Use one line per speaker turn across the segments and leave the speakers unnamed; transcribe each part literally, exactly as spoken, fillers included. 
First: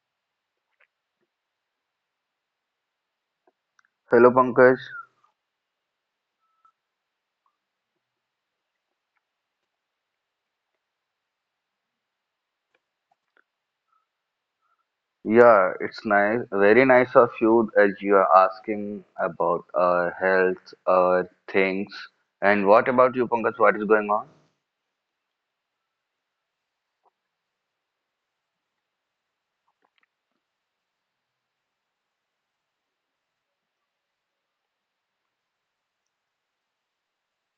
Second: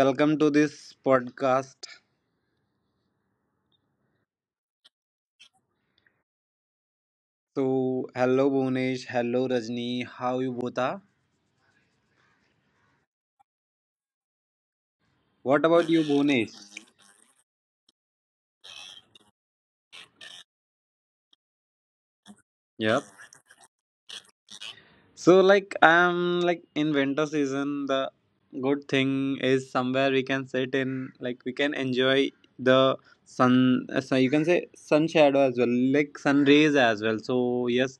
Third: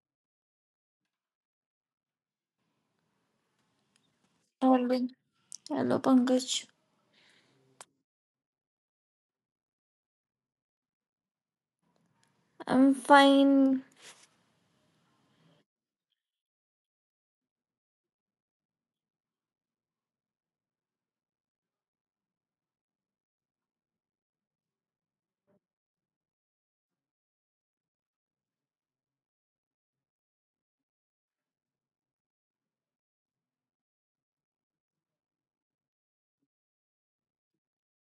welcome to this podcast.
Hello Pankaj.
Alvin. Hello, Pankaj.
So hello Bhunesh, hello Rajni, how you both are?
I'm fine.
What
Yeah,
about you
it's nice,
Bhunesh?
very nice of you as you are asking about uh, health uh, things. And what about you, Pankaj? What is going on?
So like I'm like in winter season the good thing is somewhere we can sit in like we can enjoy the sun, uh, so you can say sun shadow as well, like sun rays as well, so yes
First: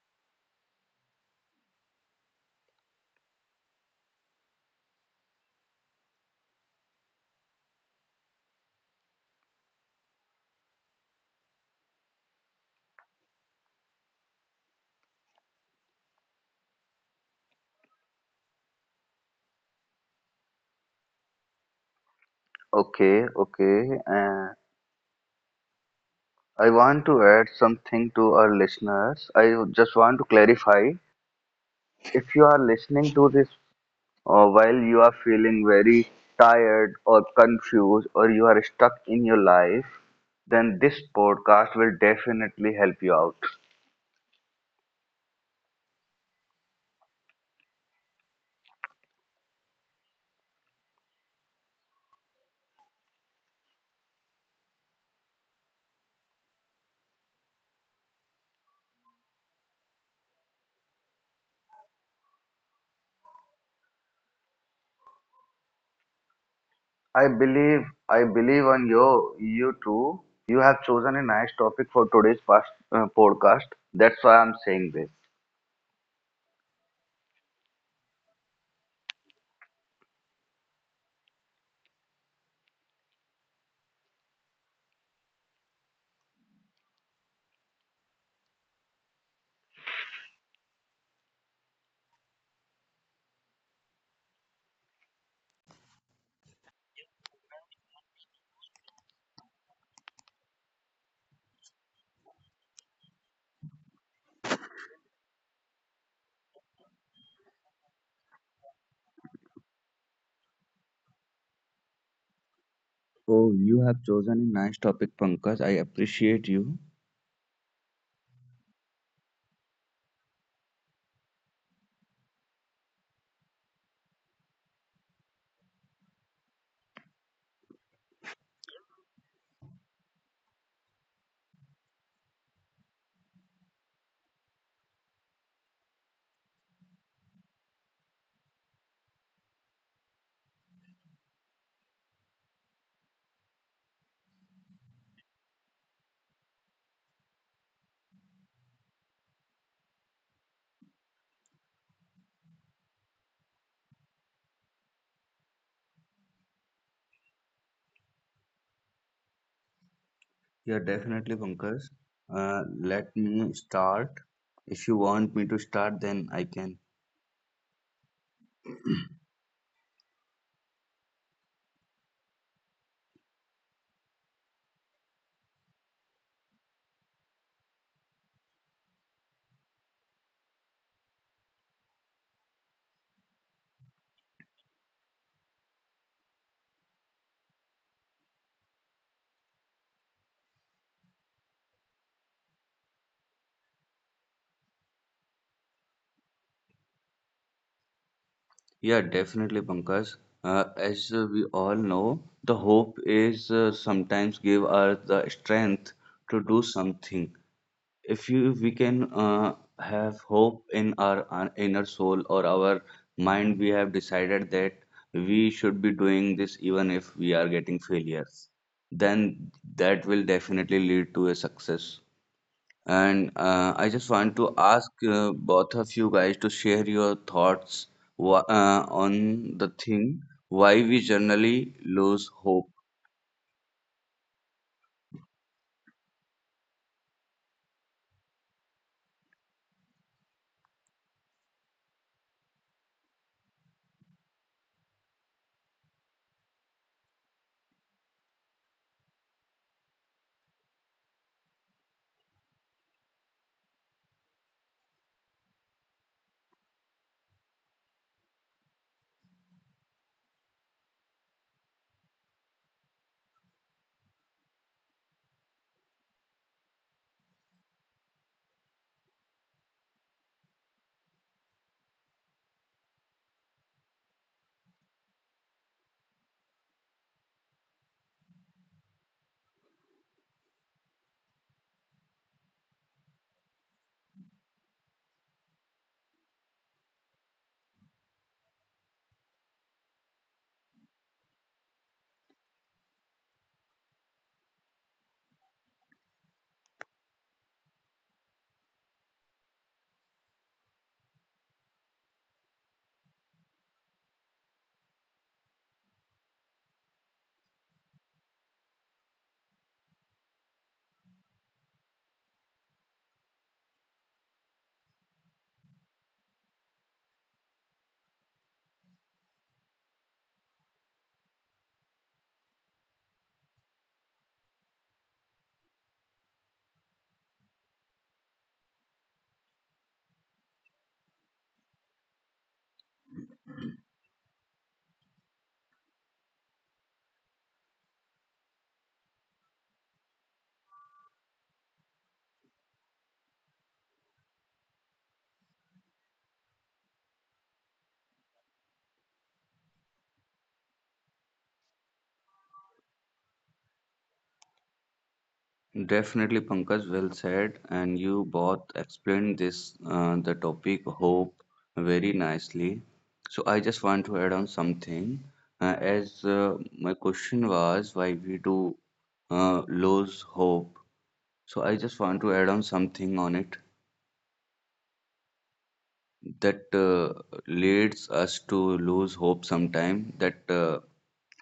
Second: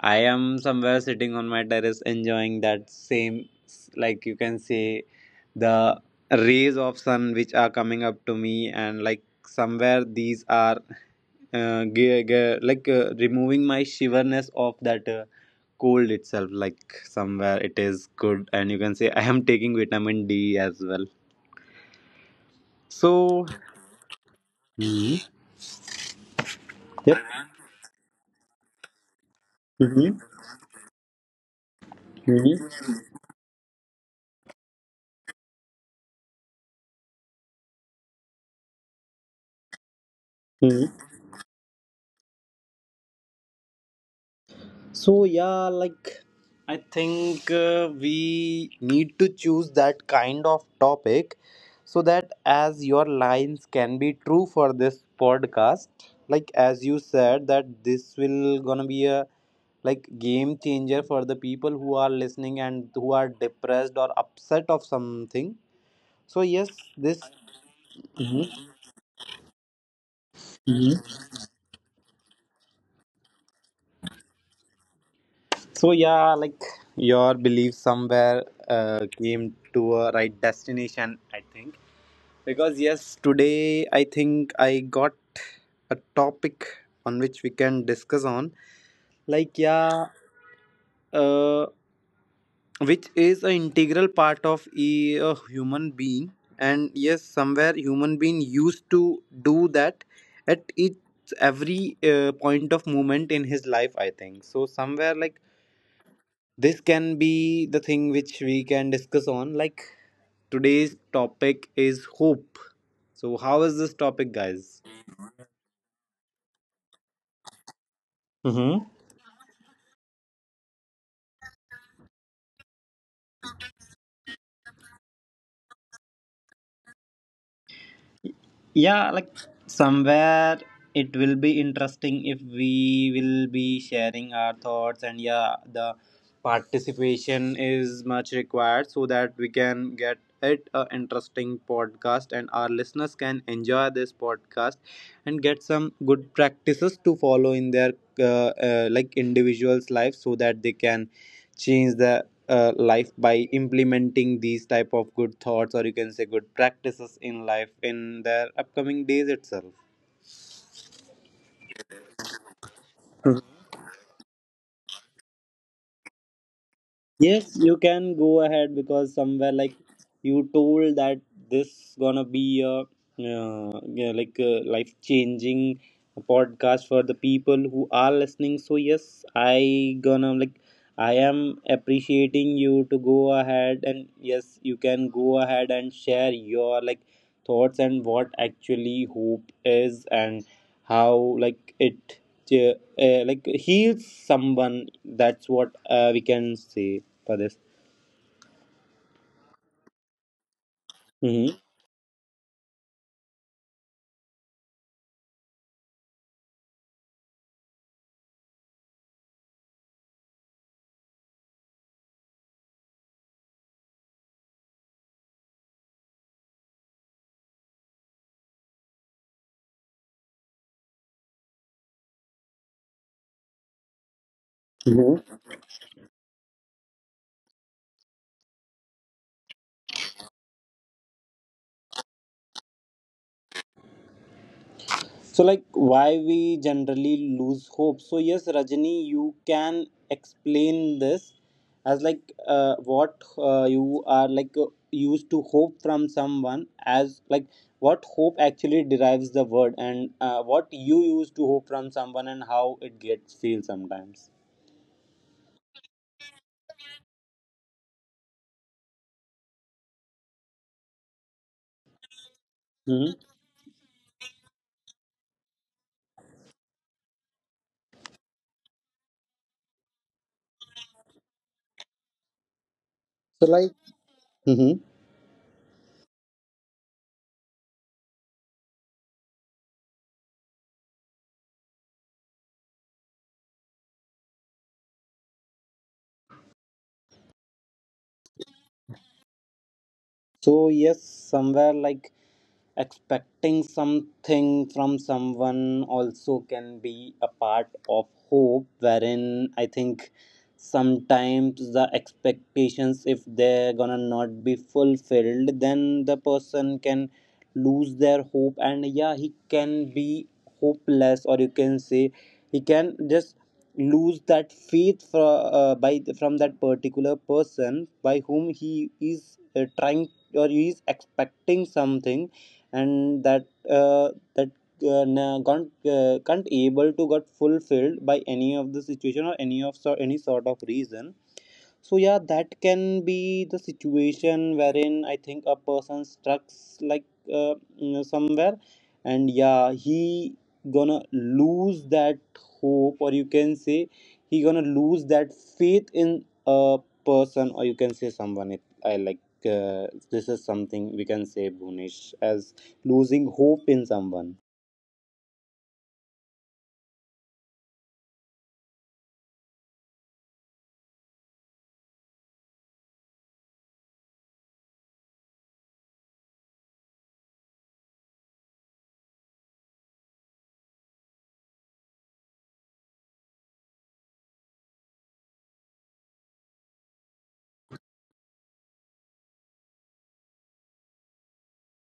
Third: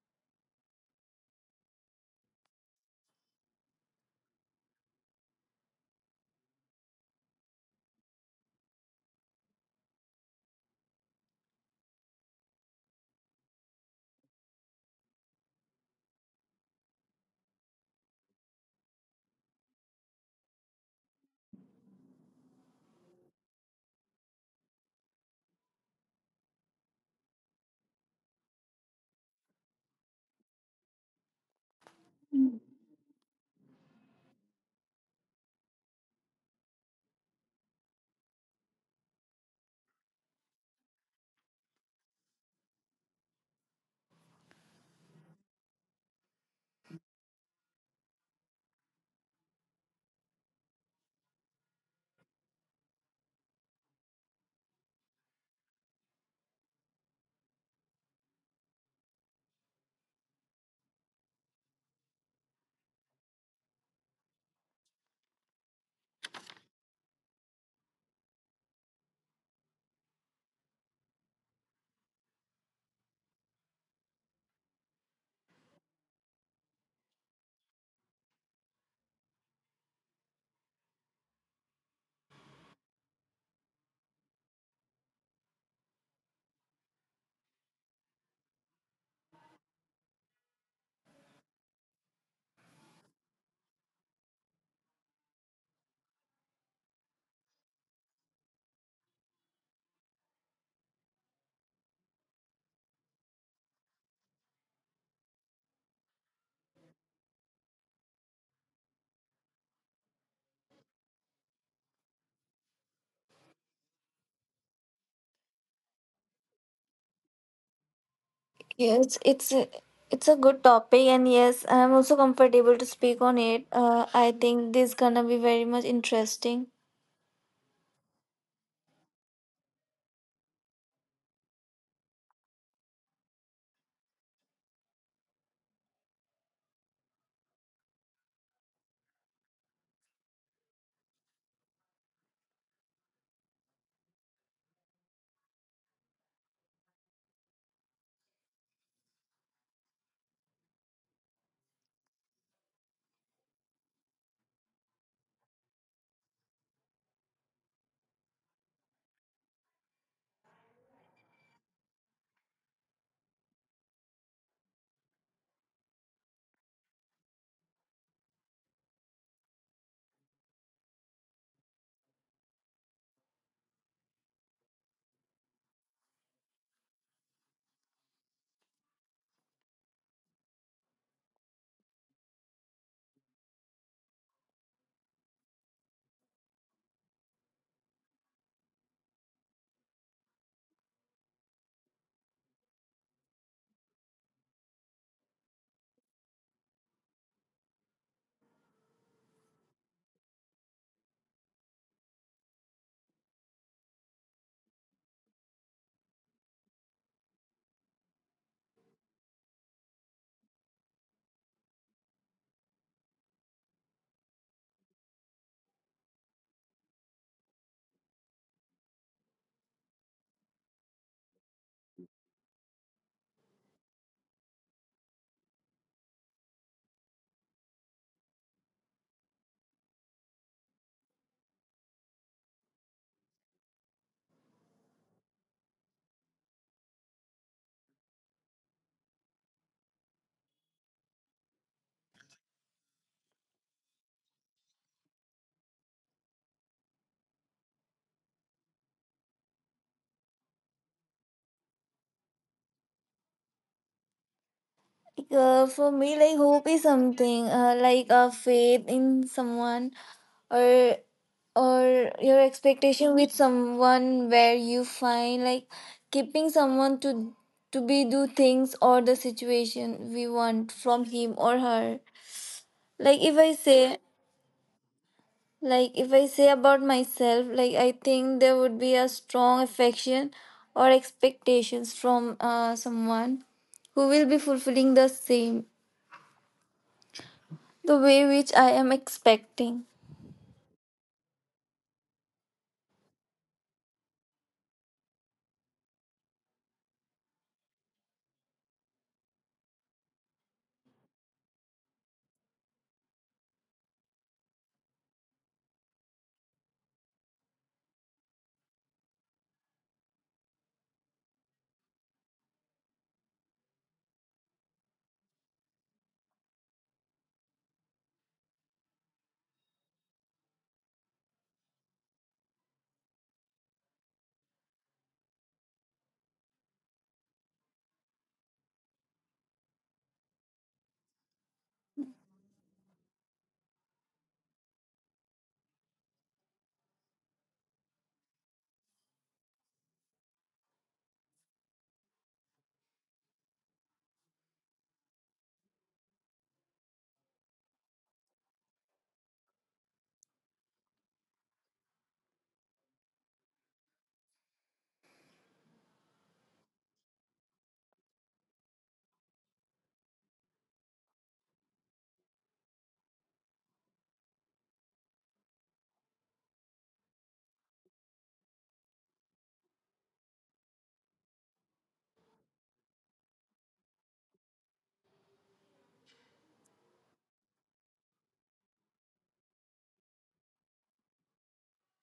I am somewhere sitting on my terrace enjoying that same, like you can say the rays of sun which are coming up to me, and like somewhere these are uh, ge- ge- like uh, removing my shiverness of that uh, cold itself, like somewhere it is good and you can say I am taking vitamin D as well, so.
Okay, okay. Uh, I
Yep.
want to add something to our listeners. I just
Hmm.
want to clarify if you are
Hmm.
listening to this uh, while you are feeling very tired or confused or you are stuck in your life, then this
Hmm.
podcast will definitely help you out.
So yeah, like I think uh, we need to choose that kind of topic so that as your lines can be true for this podcast, like as you said that this will gonna be a like game changer for the people who are listening and who are depressed or upset of something. So yes,
I
this.
believe I believe
Mhm,
on you you too. You have chosen a
mhm.
nice topic for today's past, uh, podcast. That's why I'm saying this.
So yeah, like your belief somewhere uh, came to a right destination, I think. Because yes, today I think I got a topic on which we can discuss on, like yeah, uh, which is an integral part of a, a human being, and yes, somewhere human being used to do that at each every uh, point of moment in his life, I think, so somewhere like this can be the thing which we can discuss on, like today's topic is hope. So
Oh,
how is
you
this
have
topic,
chosen a
guys?
nice topic, Pankaj. I appreciate you.
Yes, it's a, it's a good topic, and yes, I'm also comfortable to speak on it. Uh, I think this gonna be very much interesting.
Yeah, like somewhere it will be interesting if we will be sharing our thoughts, and yeah, the participation is much required so that we can get it a interesting podcast and our listeners can enjoy this podcast and get some good practices to follow in their uh, uh, like individuals life so that they can change the uh, life by implementing these type of good thoughts or you can say good practices in life in their upcoming days itself.
Yeah, definitely, Pankaj. Uh, let me start. If you want me to start, then I can.
Yes, you can go ahead because somewhere like you told that this gonna be a uh, yeah, like a life changing podcast for the people who are listening. So yes, I gonna like I am appreciating you to go ahead and yes, you can go ahead and share your like thoughts and what actually hope is and how like it yeah, uh, like heals someone. That's what uh, we can say for this.
Yeah, definitely, Pankaj. Uh,
Hmm.
as uh, we all know, the hope is uh, sometimes give us the strength to do something. If you we can uh, have hope in our, our inner soul or our mind, we have decided that we should be doing this. Even if we are getting failures, then that will definitely lead to a success. And uh, I just want to
Hmm.
ask uh, both of you guys to share your thoughts wha- uh, on the thing why we generally lose hope.
So, like, why we generally lose hope? So, yes, Rajani, you can explain this as like uh, what uh, you are like uh, used to hope from someone, as like what hope actually derives the word and uh, what you used to hope from someone and how it gets feel sometimes.
Uh, for me, like hope is something uh, like a faith in someone or or your expectation
Hmm.
with someone where you find like keeping someone to to be do things or the situation we want from him or her like if
So,
i
like.
say
Mhm.
Like, if I say about myself, like, I think there would be a strong affection or expectations from uh, someone who will be fulfilling the same, the way which I am expecting.
So, yes, somewhere like expecting something from someone also can be a part of hope, wherein I think sometimes the expectations, if they're gonna not be fulfilled, then the person can lose their hope, and yeah, he can be hopeless, or you can say he can just lose that faith from uh, by from that particular person by whom he is uh, trying or he is expecting something, and that uh, that uh, can't uh, can't able to get fulfilled by any of the situation or any of so any sort of reason, so yeah, that can be the situation wherein I think a person stuck, like uh, you know, somewhere, and yeah, he gonna lose that hope, or you can say he gonna lose that faith in a person, or you can say someone. If I like uh, this is something we can say Bhunesh as losing hope in someone.
Definitely, Pankaj, well said. And you both explained this, uh, the topic hope very nicely. So I just want to add on something. Uh, as uh, my question was, why we do uh, lose hope? So I just want to add on something on it, that uh, leads us to lose hope sometime, that uh,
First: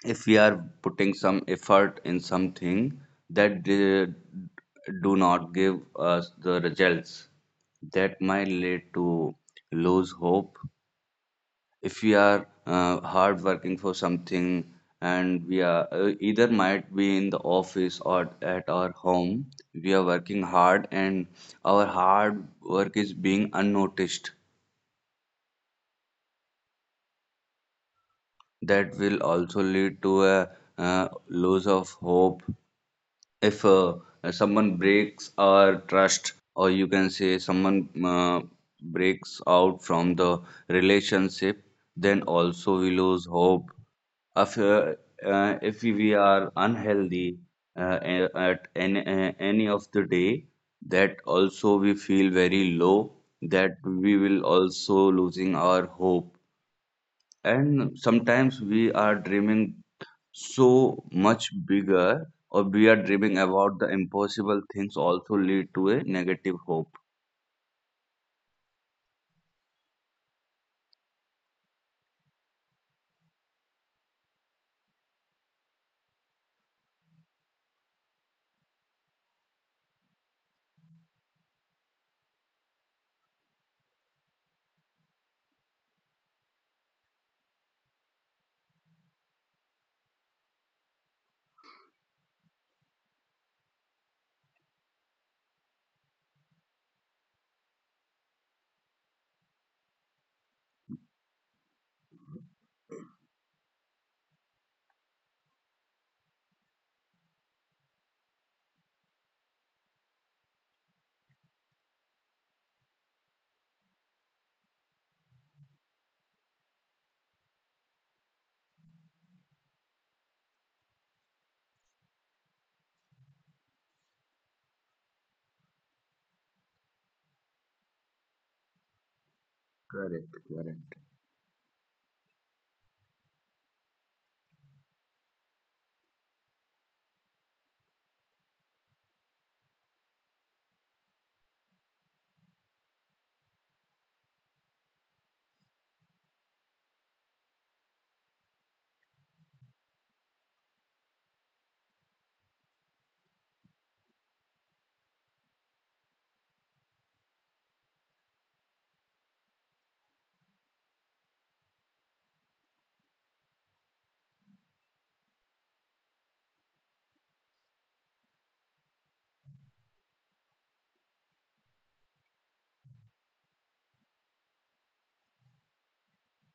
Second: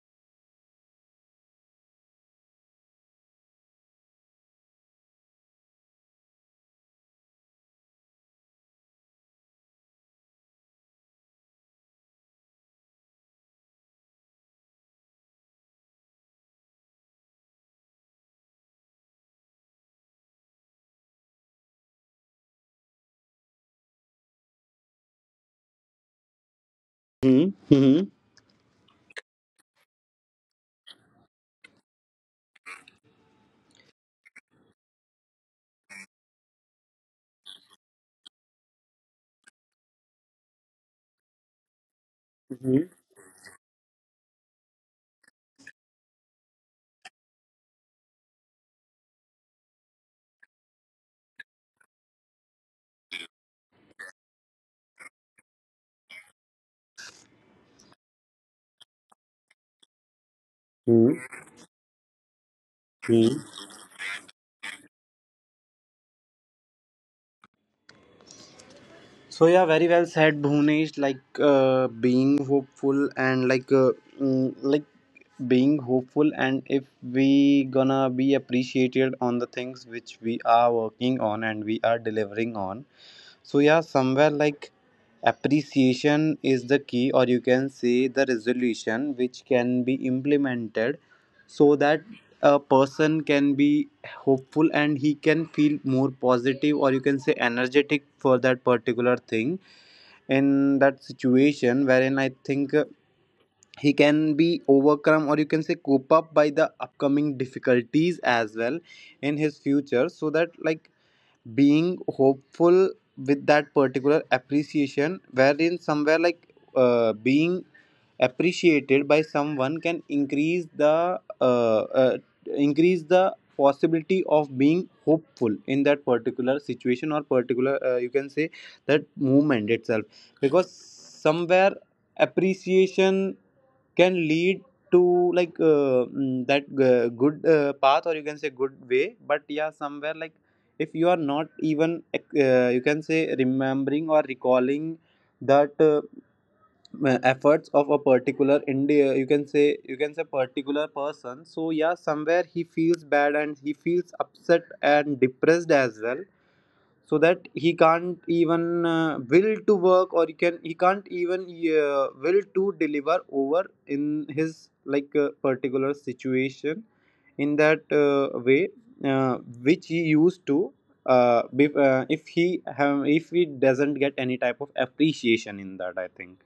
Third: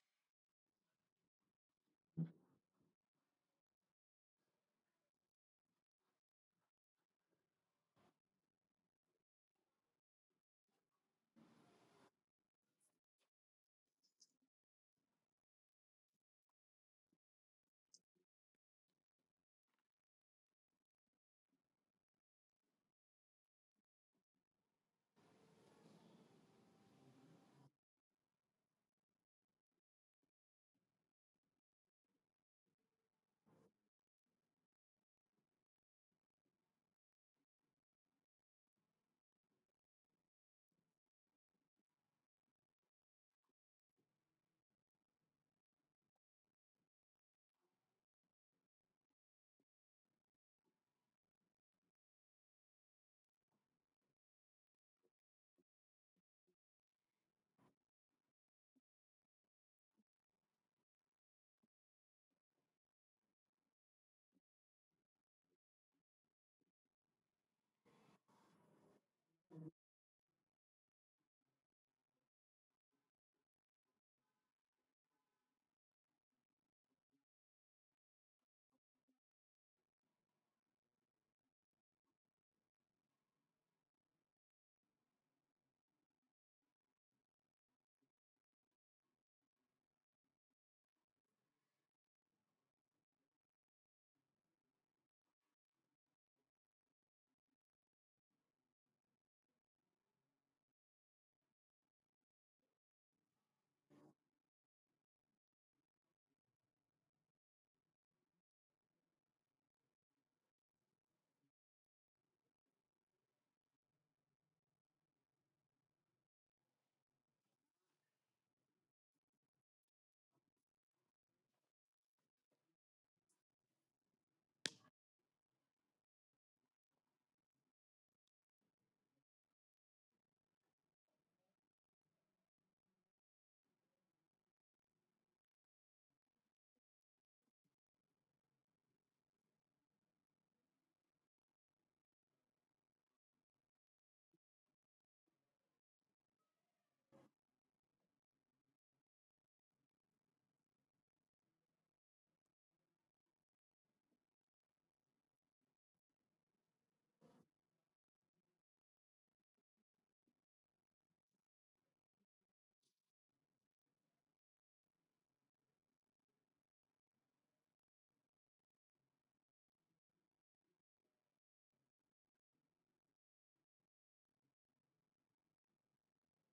if we are putting some effort in something that uh, do not give us the results, that might lead to lose hope. If we are uh, hard working for something, and we are uh, either might be in the office or at our home, we are working hard and our hard work is being unnoticed,
Hmm. Hmm.
that will also lead to a uh, loss of hope. If uh, someone breaks our trust, or you can say someone uh, breaks out from the relationship, then also
Hmm.
we lose hope. If, uh, uh, if we we are unhealthy uh, a- at any, uh, any of the day, that also we feel very low, that we will also losing our hope. And sometimes we are dreaming so much bigger, or we are dreaming
Hmm.
about the impossible things, also lead to a negative hope.
So yeah, very well said, Bhunesh. Like uh, being hopeful and like uh, mm, like being hopeful, and if we gonna be appreciated on the things which we are working on and we are delivering on, so yeah, somewhere like appreciation is the key, or you can say the resolution which can be implemented so that a person can be hopeful and he can feel more positive or you can say energetic for that particular thing in that situation wherein I think uh, he can be overcome or you can say cope up by the upcoming difficulties as well in his future so that like being hopeful with that particular appreciation wherein somewhere like uh, being appreciated by someone can increase the uh, uh, increase the possibility of being hopeful in that particular situation or particular uh, you can say that movement itself
Correct,
because
correct.
somewhere appreciation can lead to like uh, mm, that uh, good uh, path or you can say good way, but yeah somewhere like if you are not even uh, you can say remembering or recalling that uh, uh, efforts of a particular India you can say you can say particular person, so yeah somewhere he feels bad and he feels upset and depressed as well so that he can't even uh, will to work or he can he can't even uh, will to deliver over in his like uh, particular situation in that uh, way uh, which he used to uh, bef- uh, if he have, if he doesn't get any type of appreciation in that I think.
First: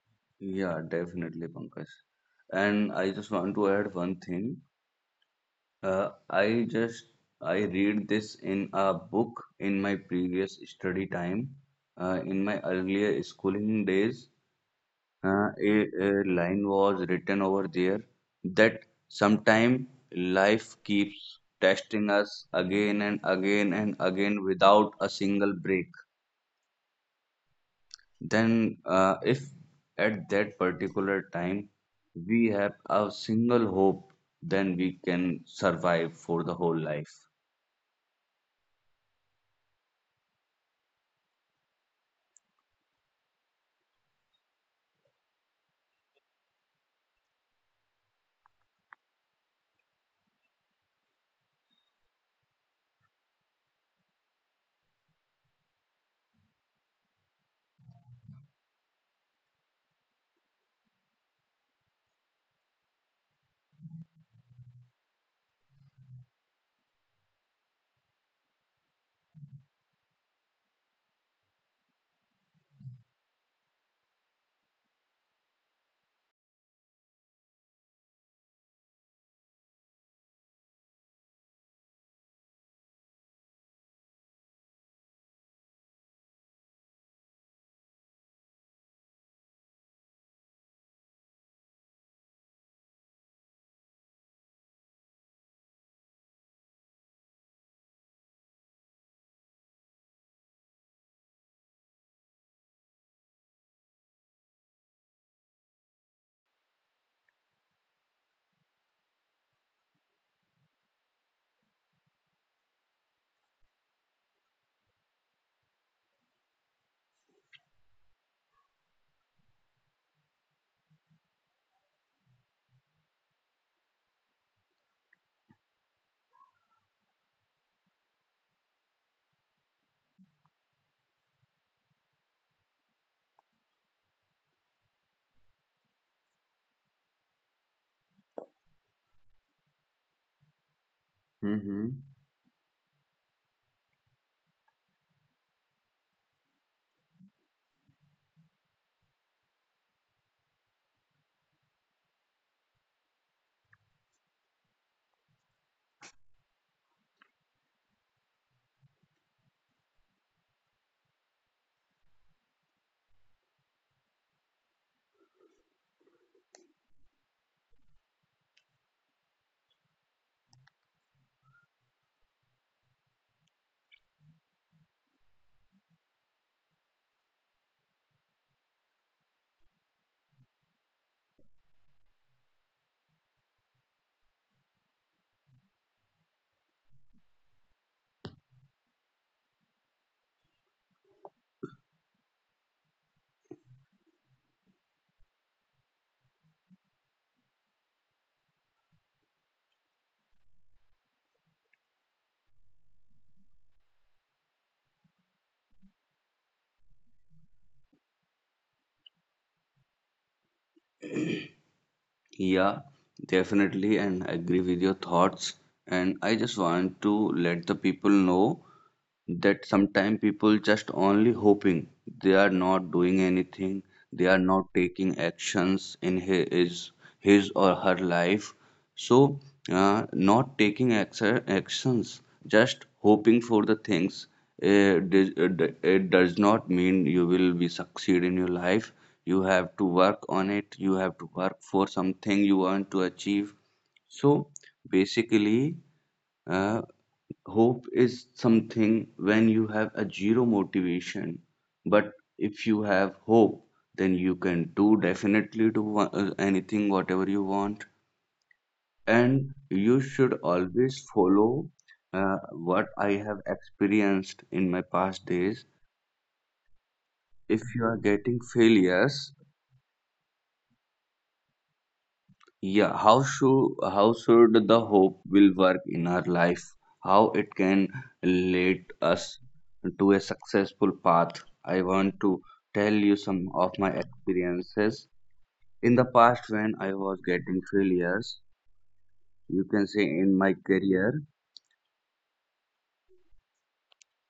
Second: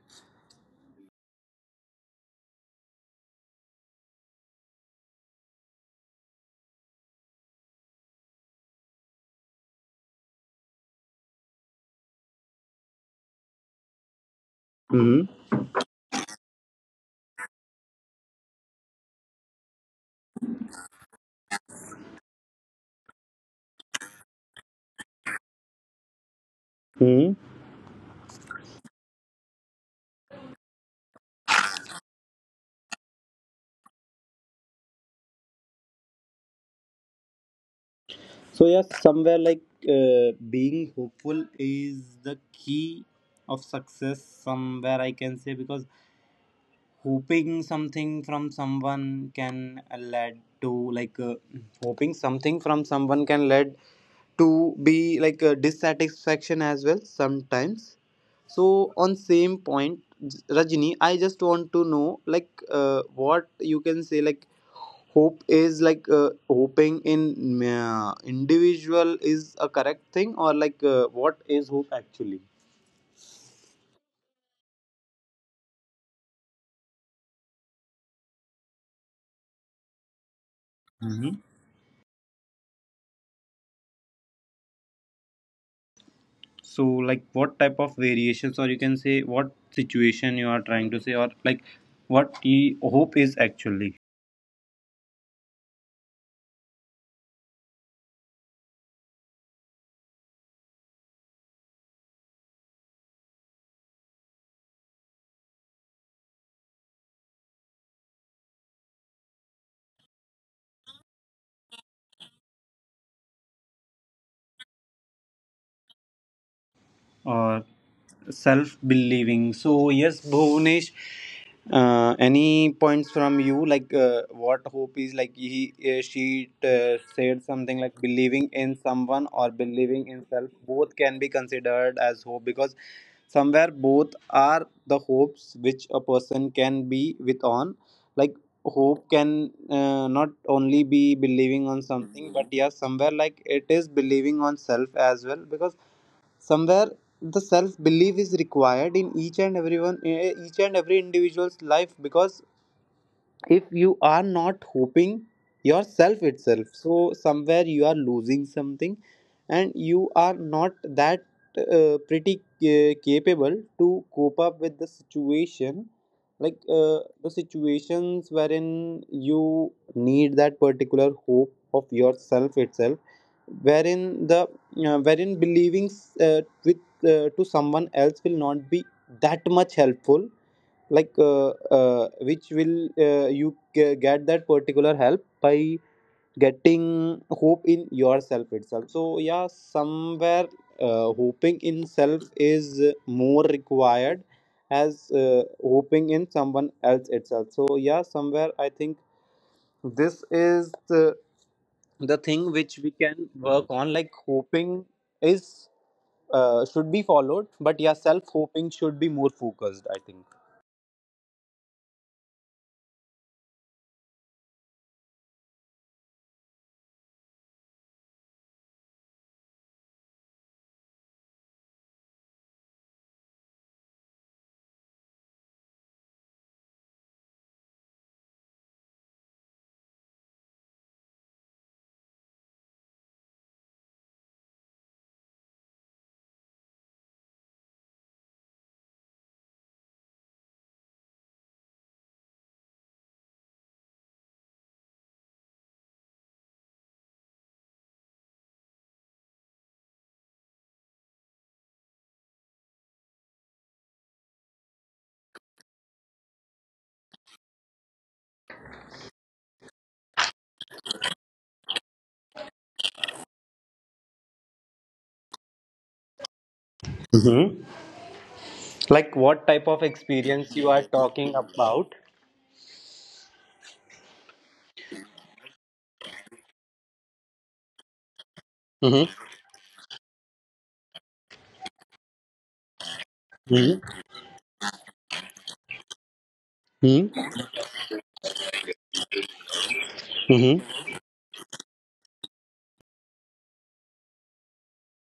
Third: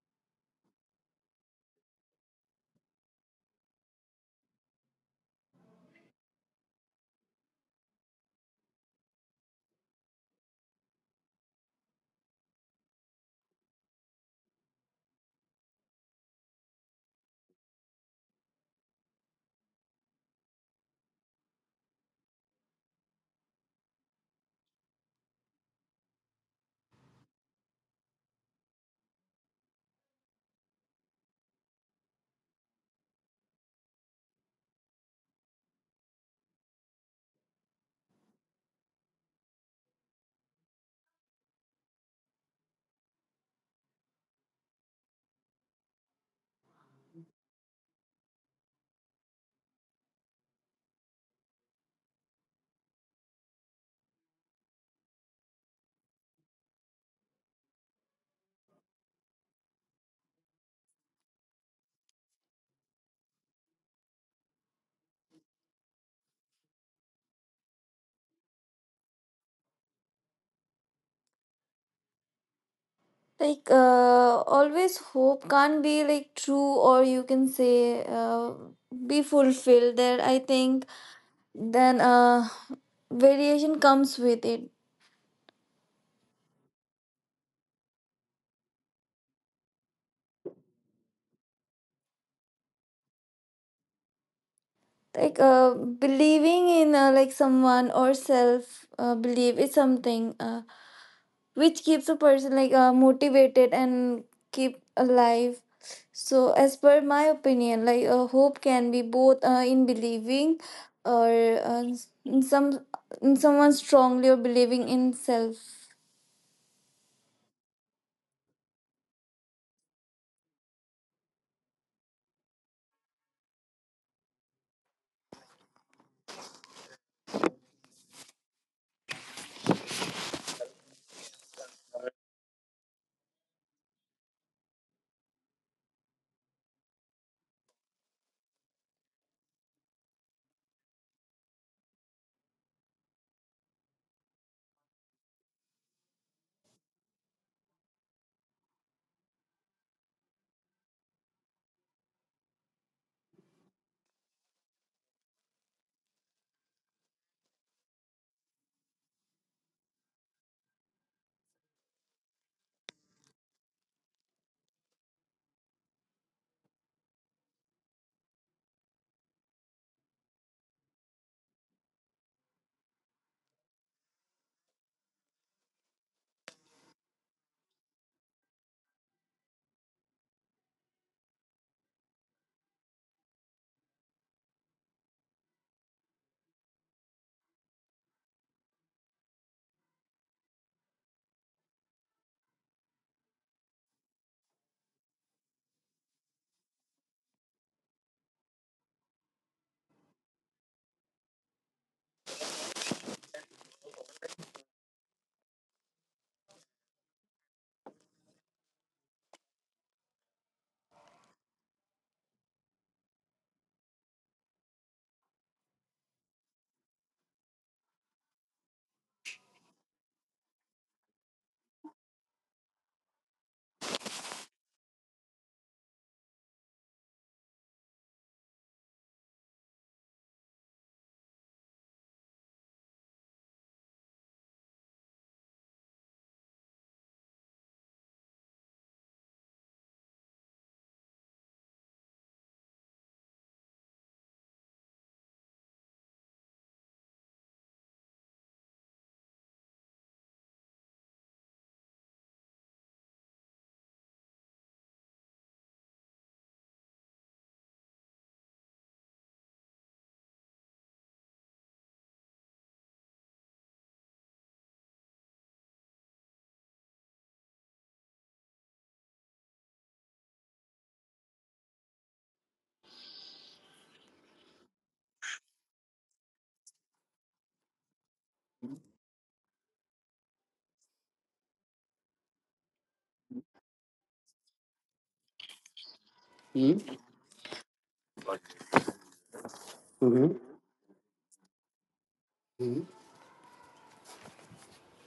Yeah, definitely, Pankaj. And I just want to add one thing. Uh, I just I read this in a book in my previous study time, uh, in my earlier schooling days.
Hmm.
uh, a, a line was written over there that sometime life keeps testing us again and again and again without a single break.
Hmm.
Then, uh, if at that particular time we have a single hope, then we can survive for the whole life.
So yes somewhere like uh, being hopeful is the key of success somewhere I can say because hoping something from someone can uh, lead to like uh, hoping something from someone can lead to be like a dissatisfaction as well sometimes, so on same point J- rajini I just want to know like uh, what you can say like hope is like uh, hoping in uh, individual is a correct thing or like uh, what is hope actually.
Like, uh, Always hope can't be like true, or you can say, uh, be fulfilled. There, I think, then, uh, variation comes with it
So, like, what type of variations, or you can say, what situation you are trying to say, or like, what you hope is actually,
like uh, believing in uh, like someone or self uh, believe is something uh, which keeps a person like uh, motivated and keep alive, so as per my opinion, like uh, hope can be both uh, in believing or uh, in some in someone strongly or believing in self.
or self believing. So, yes, Bhunesh, uh, any points from you? Like, uh, what hope is like he, uh, she uh, said something like believing in someone or believing in self, both can be considered as hope because somewhere both are the hopes which a person can be with on. Like, hope can uh, not only be believing on
Hmm
something, but yeah, somewhere like it is believing on self as well because somewhere the self belief is required in each and everyone eh, each and every individual's life because if you are not hoping yourself itself so somewhere you are losing something and you are not that uh, pretty uh, capable to cope up with the situation like uh, the situations wherein you need that particular hope of yourself itself wherein the uh, wherein believing uh, with uh, to someone else will not be that much helpful like uh, uh, which will uh, you ge- get that particular help by getting hope in yourself itself, so yeah somewhere uh, hoping in self is more required as uh, hoping in someone else itself, so yeah somewhere I think this is the, the thing which we can work on like hoping is uh, should be followed but yeah self hoping should be more focused I
yeah, definitely, and I agree with your thoughts. And I just want to let the people know that sometimes people just only hoping, they are not doing anything, they are not taking actions in his his or her life. So uh, not taking acti- actions, just hoping for the things, eh, does- eh, d- it does not mean you will be succeed in your life. You have to work on it, you have to work for something you want to achieve. So basically, uh, hope is something when you have a zero motivation, but if you have hope, then you can do definitely do wha- uh, anything whatever you want. And you should always follow uh, what I have experienced in my past days.
think.
If you are getting
Like what
failures,
type of experience you are talking about?
yeah, how should how should the hope will work in our life? How it can
Mm-hmm.
lead us to a successful path? I want to tell
Mm-hmm.
you some of my experiences in the past when I was getting failures. You
Mm-hmm.
can say in my career,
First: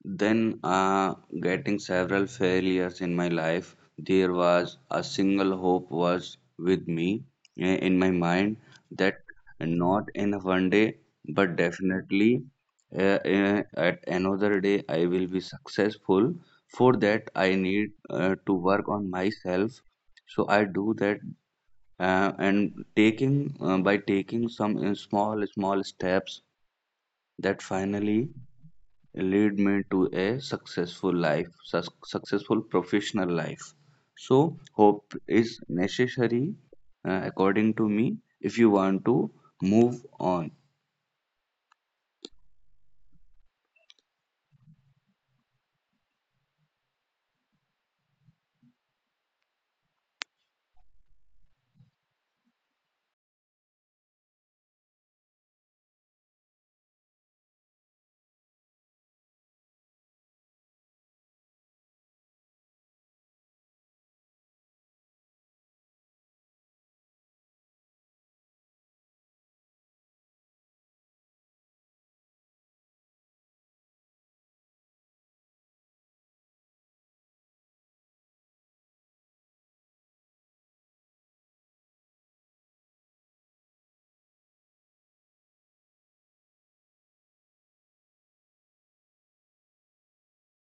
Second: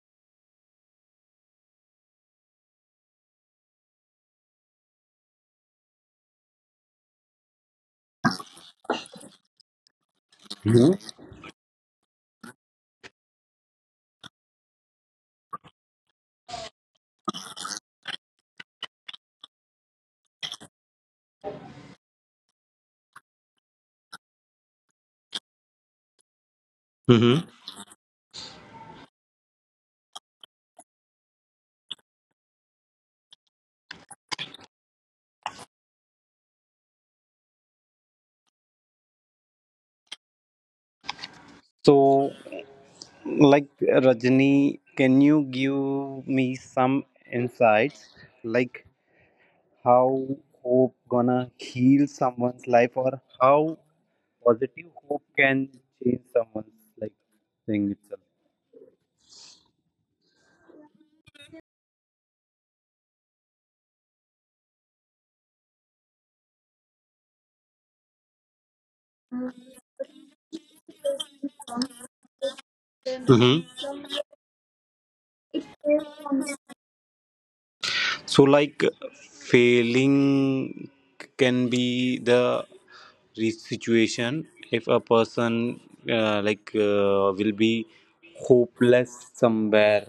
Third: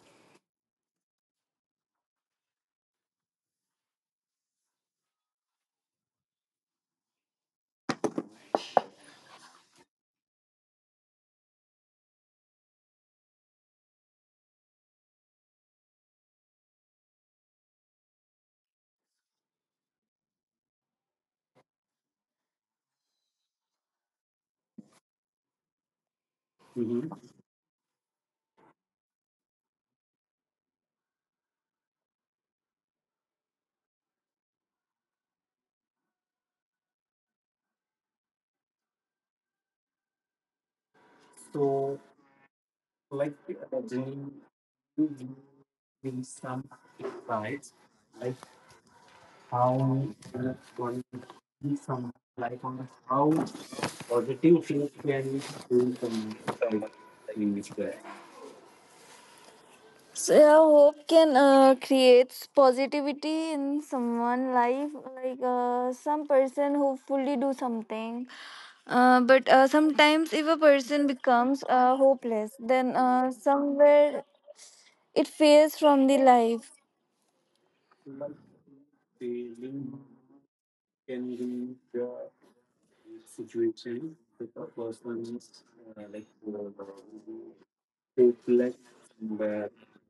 then, uh, getting several failures in my life, there was a single hope was with me eh, in my mind that not in one day,
Mm-hmm.
but definitely uh, uh, at another day I will be successful. For that, I need uh, to work on myself. So I do that, uh, and taking uh, by taking some uh, small small steps that
Mm-hmm.
finally lead me to a successful life, sus- successful professional life. So, hope is necessary uh, according to me if you want to move on.
So, like Rajni, can you give me some insights, like how hope gonna heal someone's life, or how positive hope can change someone's like thing itself?
So yeah, hope can uh, creates positivity in someone life, like uh, some person hopefully do something, uh, but uh, sometimes if a person becomes uh, hopeless, then uh,
Mm-hmm.
somewhere it fades from the life.
So, like failing can be the re- situation if a person uh, like uh, will be hopeless somewhere,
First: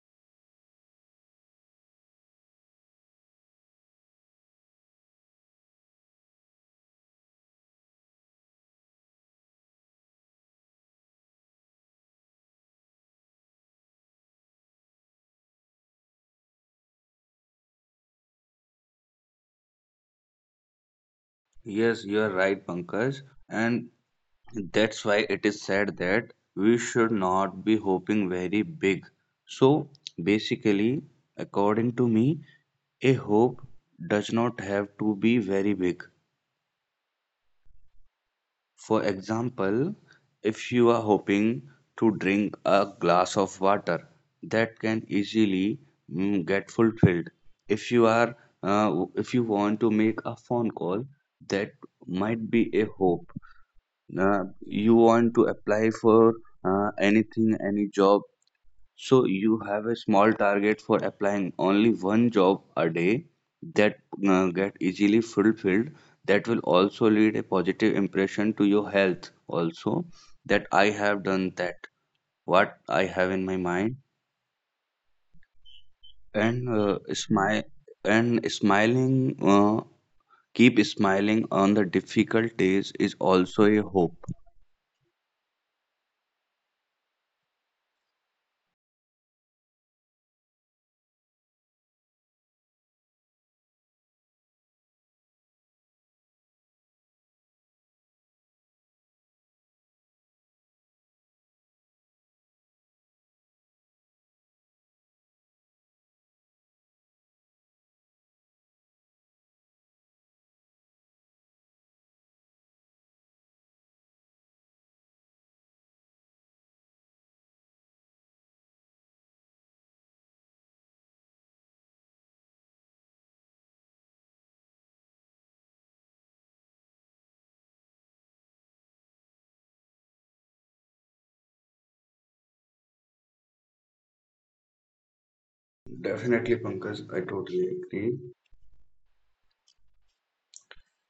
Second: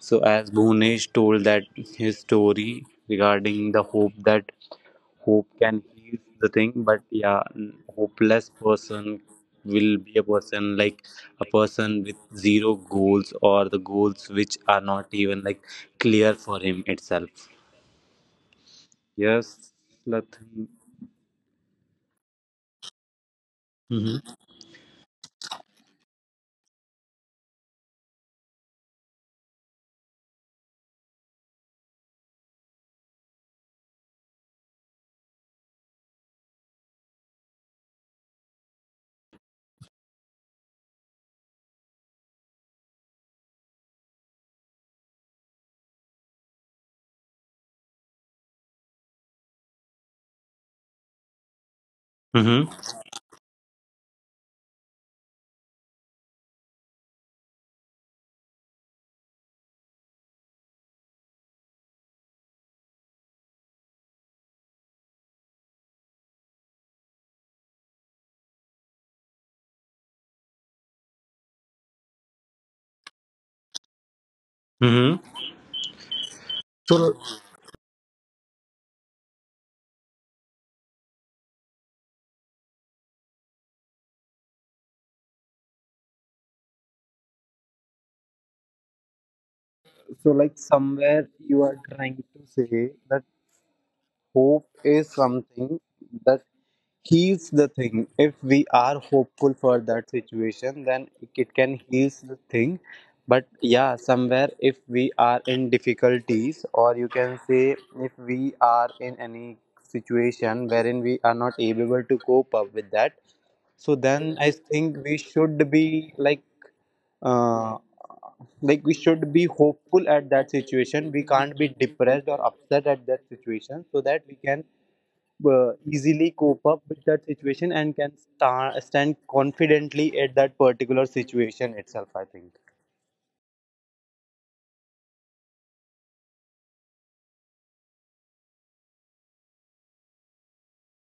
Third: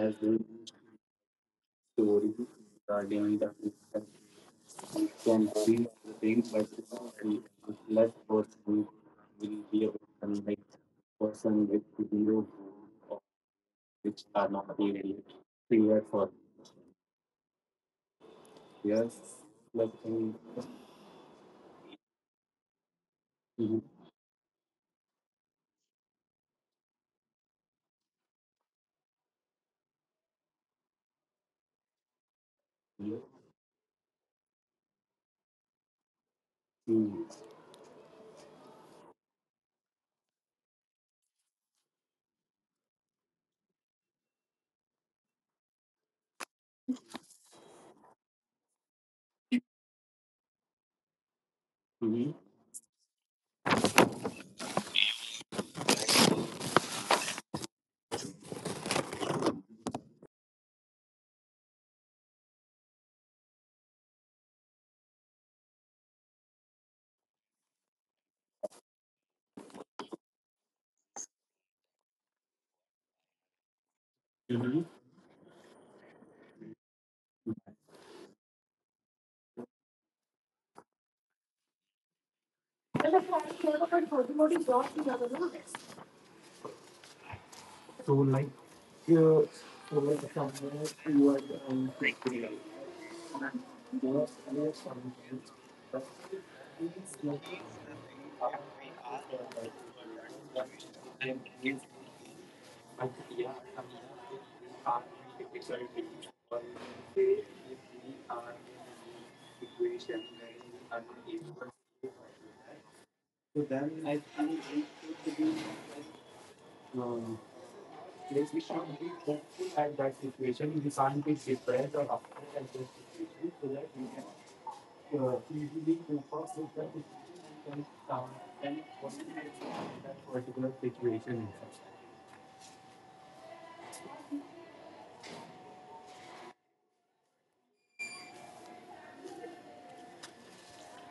so as Bhunesh told that his story regarding the hope that hope can heal the thing but yeah n- hopeless person will be a person like a person with zero goals or the goals which are not even like clear for him itself, yes nothing.
Yes, you are right, Pankaj, and
Mm-hmm.
that's why it is said that we should not be hoping very big. So, basically, according to me, a hope does not have to be very big. For example, if you are hoping to drink a glass of water, that can easily mm, get fulfilled. If you are uh, if you want to make a phone call, that might be a hope. Uh, you want to apply for uh, anything, any job, so you have a small target for applying only one job a day, that uh, get easily fulfilled. That will also lead a positive impression to your health also, that I have done that, what I have in my mind.
Mm-hmm.
And uh, smile and smiling, uh, keep smiling on the difficult days is also a hope.
So, like, somewhere you are trying to say that hope is something that heals the thing. If we are hopeful for that situation, then it can heals the thing. But yeah, somewhere if we are in difficulties, or you can say if we are in any situation wherein we are not able to cope up with that, so then I think we should be like uh, like we should be hopeful at that situation. We can't be depressed or upset at that situation, so that we can uh, easily cope up with that situation and can sta stand confidently at that particular situation itself, I think.
Definitely, Pankaj, I totally agree.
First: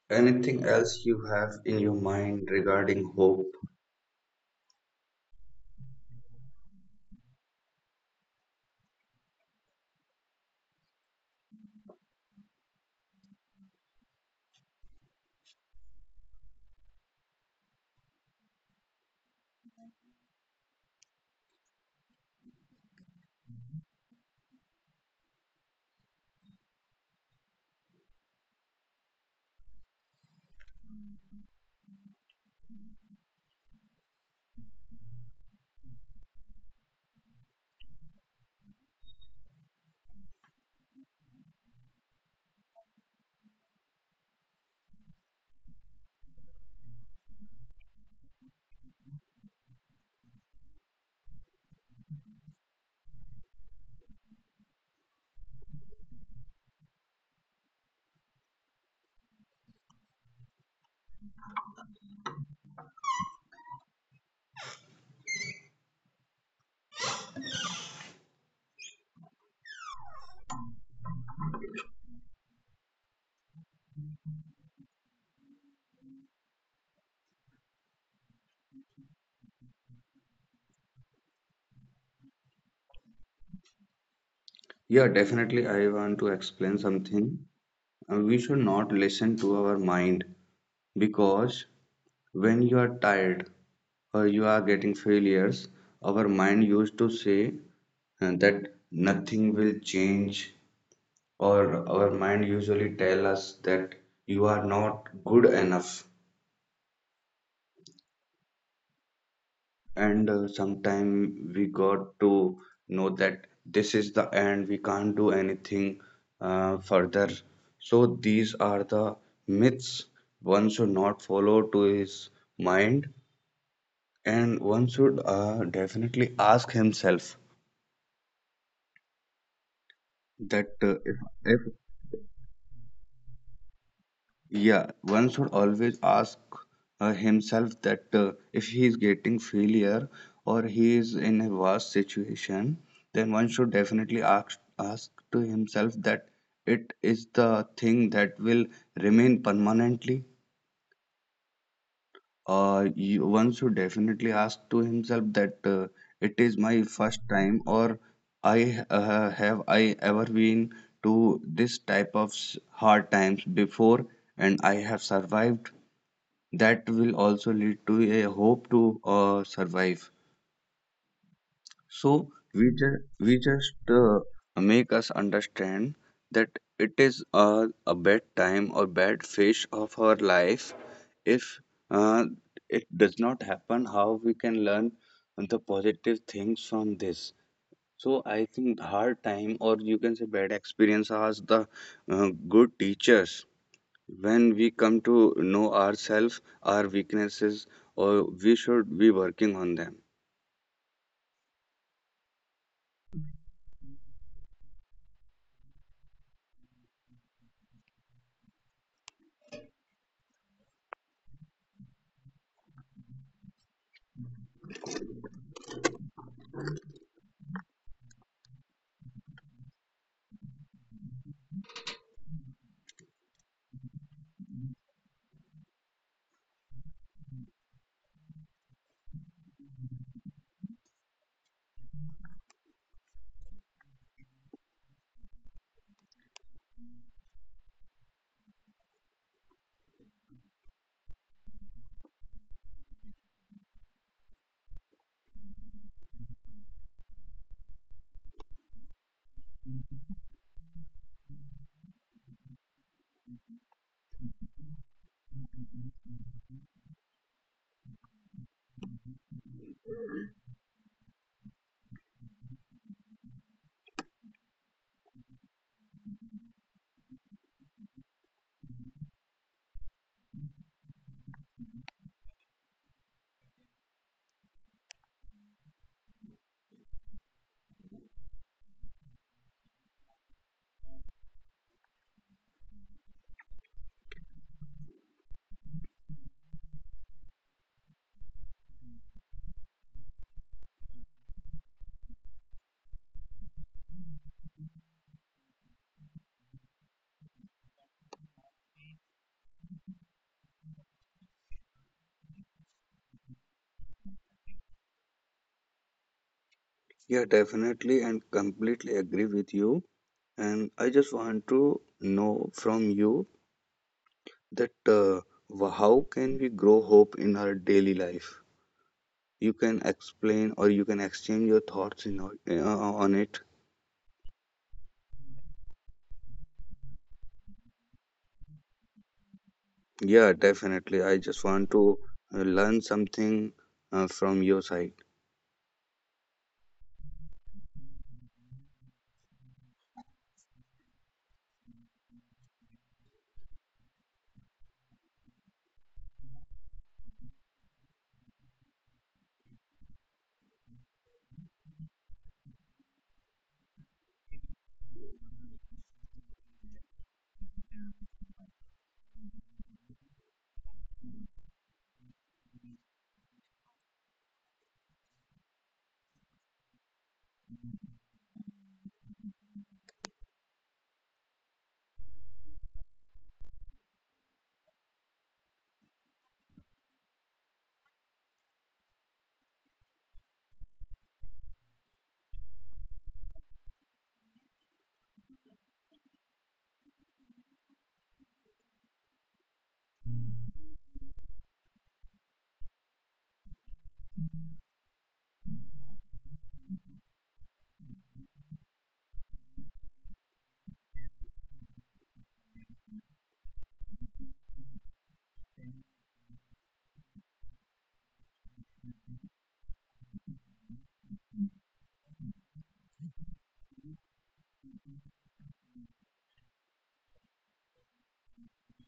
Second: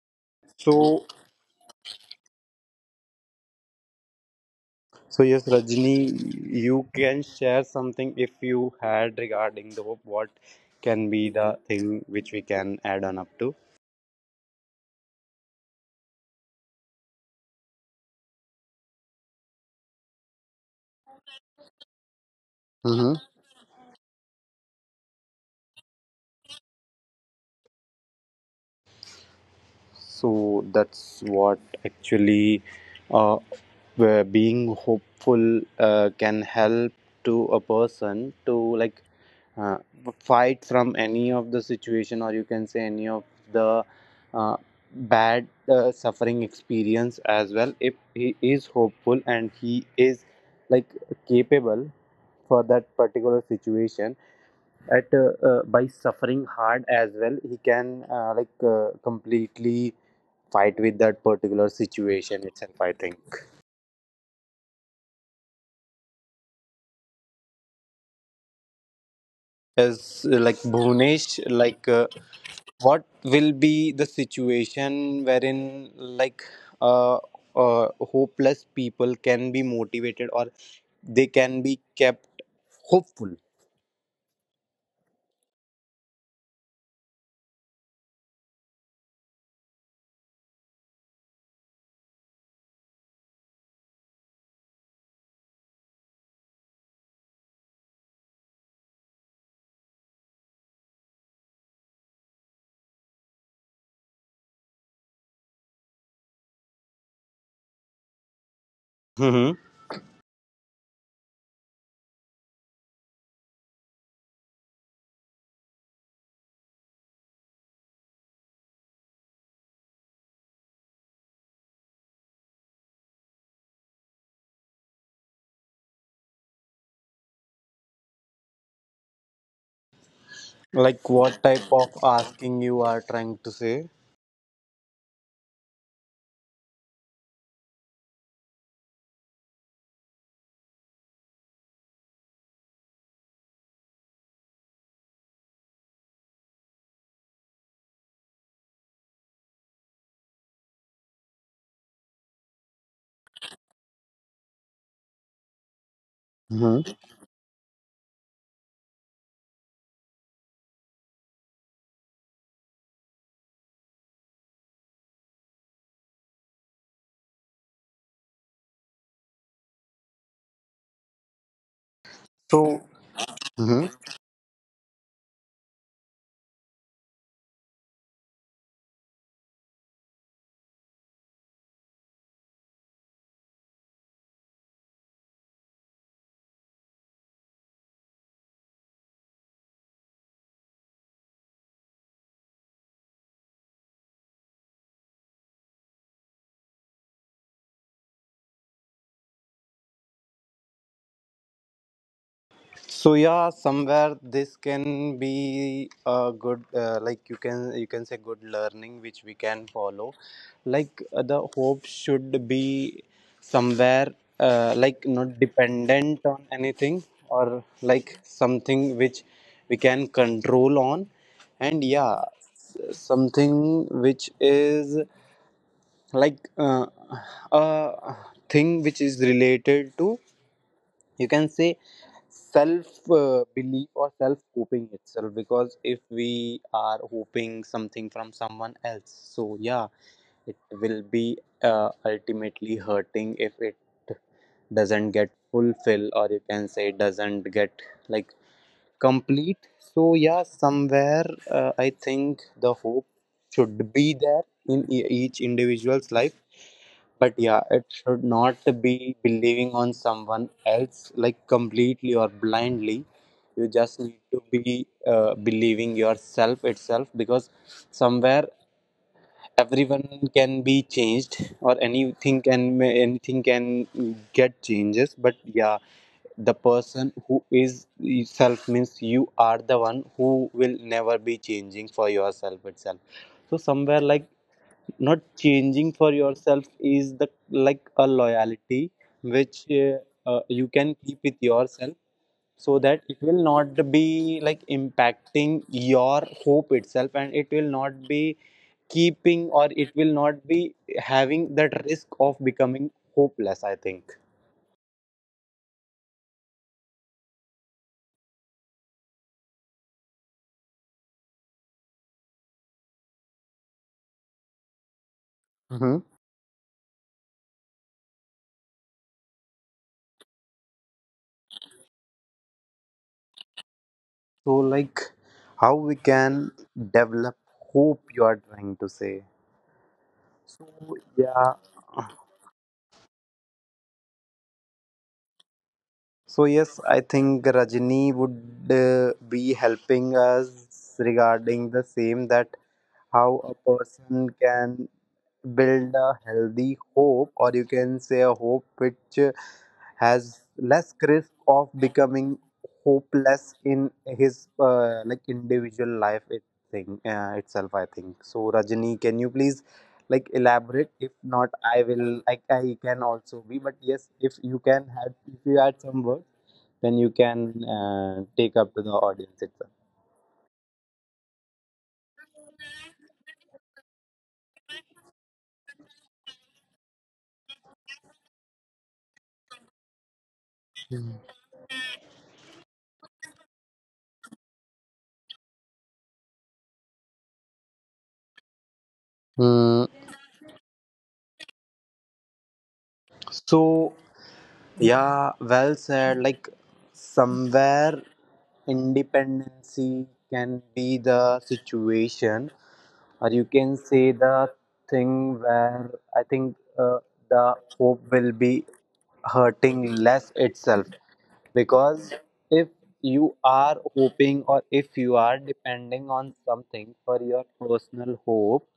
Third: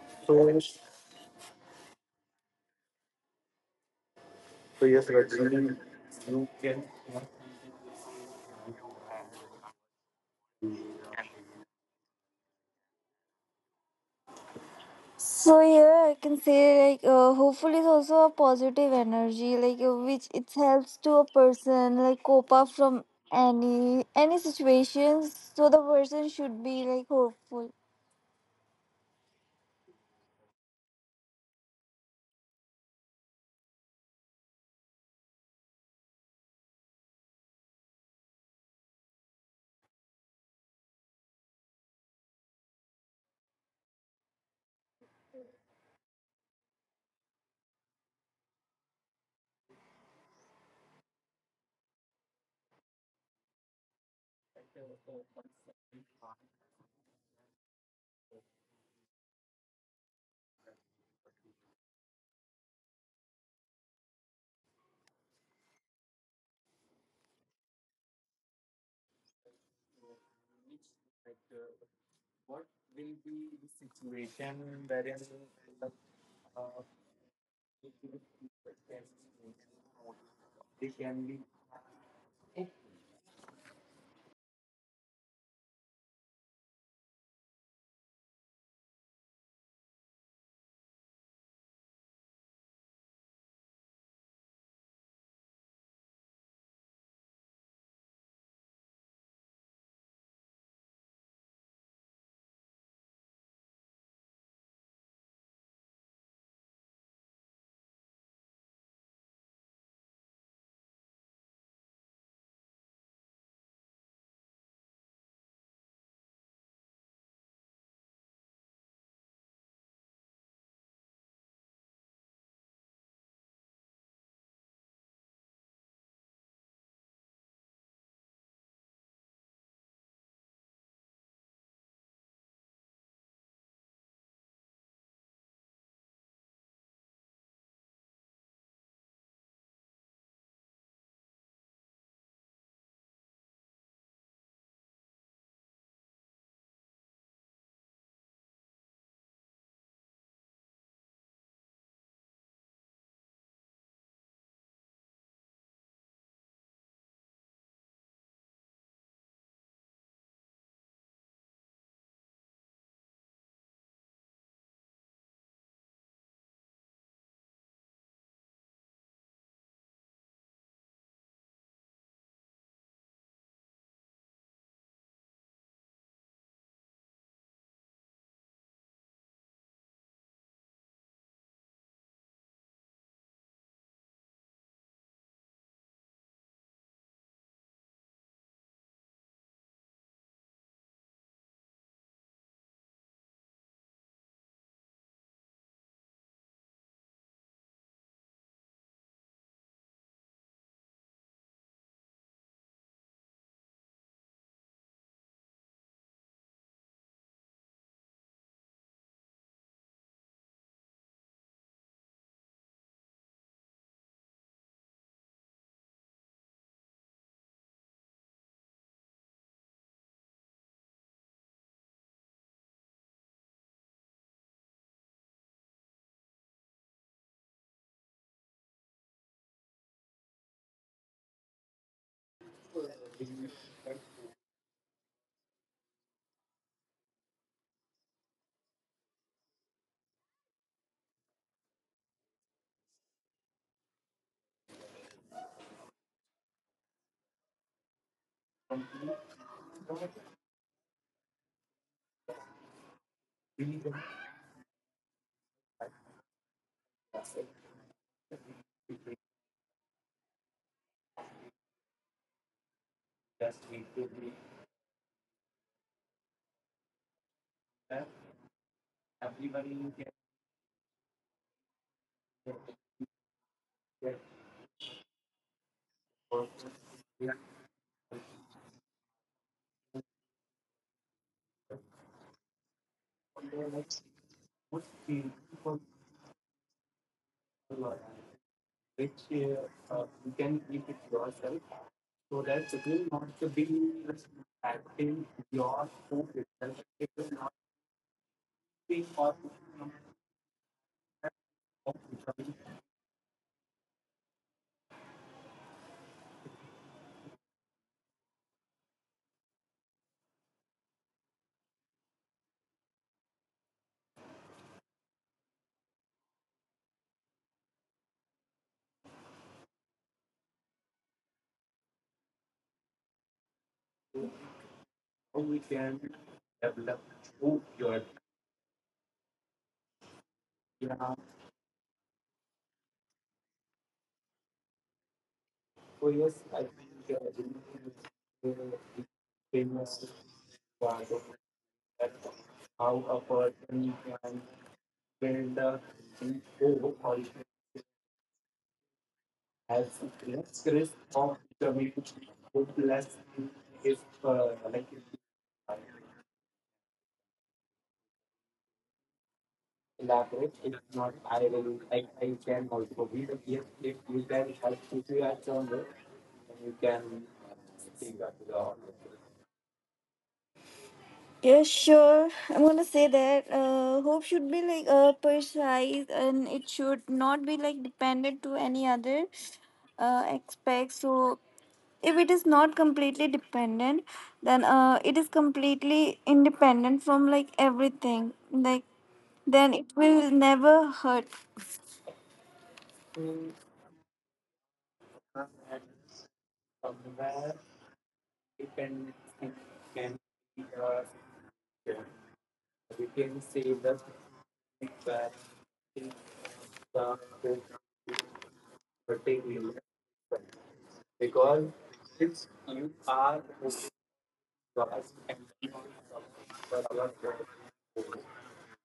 Anything else
so
you have in your mind regarding hope?
so yes Rajni, you can share something if you had, regarding the what can be the thing which we can add on up
So here I can say like uh, hopeful is also a positive energy, like uh, which it helps to a person like cope up from
to.
any any situations. So the person should be like hopeful.
So that's what, actually, uh, where being hopeful uh, can help to a person to like uh, fight from any of the situation, or you can say any of the uh, bad uh, suffering experience as well, if he is hopeful and he is like capable for that particular situation. At uh, uh, by suffering hard as well, he can uh, like uh, completely fight with that particular situation itself, I think. As uh, like Bhunesh, like uh, what will be the situation wherein, like, uh, uh, hopeless people can be motivated, or they can be kept hopeful.
Yeah, definitely. I want to explain something. Uh, We should not listen to our mind because when you are tired or you are getting failures, our mind used to say uh, that nothing will change, or our mind usually tell us that you are not good enough.
Hmm.
And uh, sometime we got to know that this is the end, we can't do anything uh, further. So these are the myths one should not follow to his mind, and one should uh, definitely ask himself that
Like,
uh, if,
what type
if
of asking you are trying to say?
yeah, one should always ask uh, himself that uh, if he is getting failure or he is in a worse situation, then one should definitely ask ask to himself that it is the thing that will remain permanently. Uh, you, one should definitely ask to himself that uh, it is my
Hmm.
first time, or I uh, have I ever been to this type of s- hard times before and I have survived, that will also lead to a hope to uh, survive. So we
so
just we just uh, make us understand that it is uh, a bad time or bad phase of our life. If uh, it does not happen, how we can learn the positive things from this? So I think hard time, or you can say bad experience, as the uh, good teachers, when we come to know ourselves our weaknesses, or we should be working on them.
so yeah, somewhere this can be a good uh, like, you can, you can say, good learning which we can follow. Like, uh, the hope should be somewhere uh, like not dependent on anything, or like something which we can control on. And yeah, s- something which is like uh, a thing which is related to, you can say, self uh, belief or self hoping itself, because if we are hoping something from someone else, so yeah, it will be uh, ultimately hurting if it doesn't get fulfilled, or you can say doesn't get like complete. So yeah, somewhere uh, I think the hope should be there in e- each individual's life. But yeah, it should not be believing on someone else like completely or blindly. You just need to be uh, believing yourself itself, because somewhere everyone can be changed, or anything can, anything can get changes. But yeah, the person who is self, means you are the one who will never be changing for yourself itself. So somewhere, like, not changing for yourself is the like a loyalty which uh, uh, you can keep with yourself, so that it will not be like impacting your hope itself, and it will not be keeping, or it will not be having that risk of becoming hopeless, I think.
Yeah, definitely, and completely agree with you, and I just want to know from you that uh, wh- how can we grow hope in our daily life? You can explain or you can exchange your thoughts in, o- uh, on it.
So, like, how we can develop hope, you are trying to say.
Yeah,
So,
definitely, I just
yeah.
want to uh, learn something uh, from your side.
So, yes, I think Rajni would uh, be helping us regarding the same, that how a person can build a healthy hope, or you can say a hope which uh, has less risk of becoming hopeless in his uh, like individual life it thing uh, itself, I think. So Rajani, can you please like elaborate? If not, I will like, I can also be, but yes, if you can add, if you add some words, then you can uh, take up to the audience itself.
Yeah, sure. I'm gonna say that uh, hope should be like uh, precise and it should not be like dependent to any other uh, aspect. So if it is not completely dependent, then uh, it is completely independent from like everything. Like then it
Mm,
will never hurt.
so yeah, well said. Like, somewhere independency can be the situation, or you can say the thing where I think uh, the hope will be hurting less itself, because if you are hoping, or if you are depending on something for your personal hope,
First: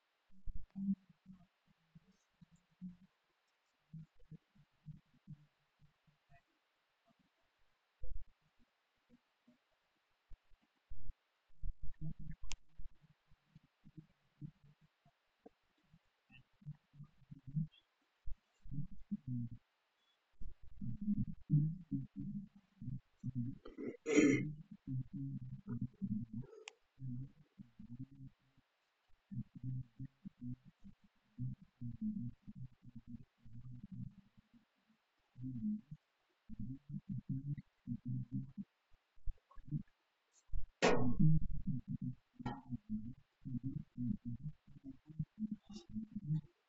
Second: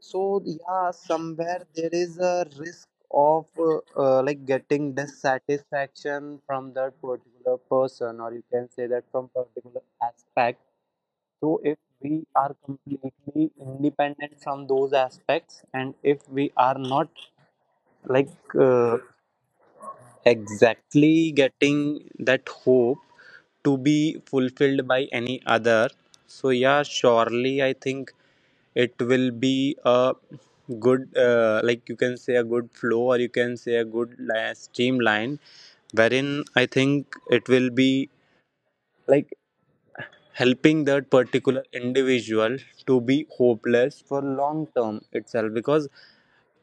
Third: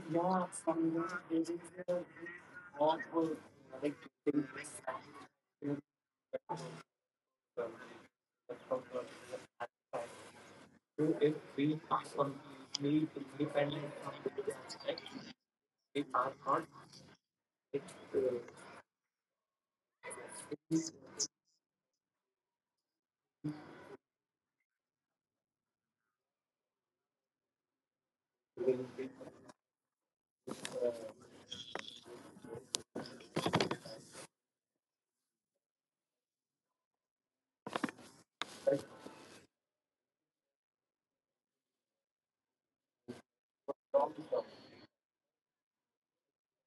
so yeah, somewhere there is a risk of uh, uh, like getting dissatisfaction from that particular person, or you can say that from particular aspect. So if we are completely independent from those aspects, and if we are not like uh, exactly getting that hope to be fulfilled by any other, so yeah, surely I think it will be a good, uh, like you can say, a good flow, or you can say a good li- streamline, wherein I think it will be like helping that particular individual to be hopeless for long term itself, because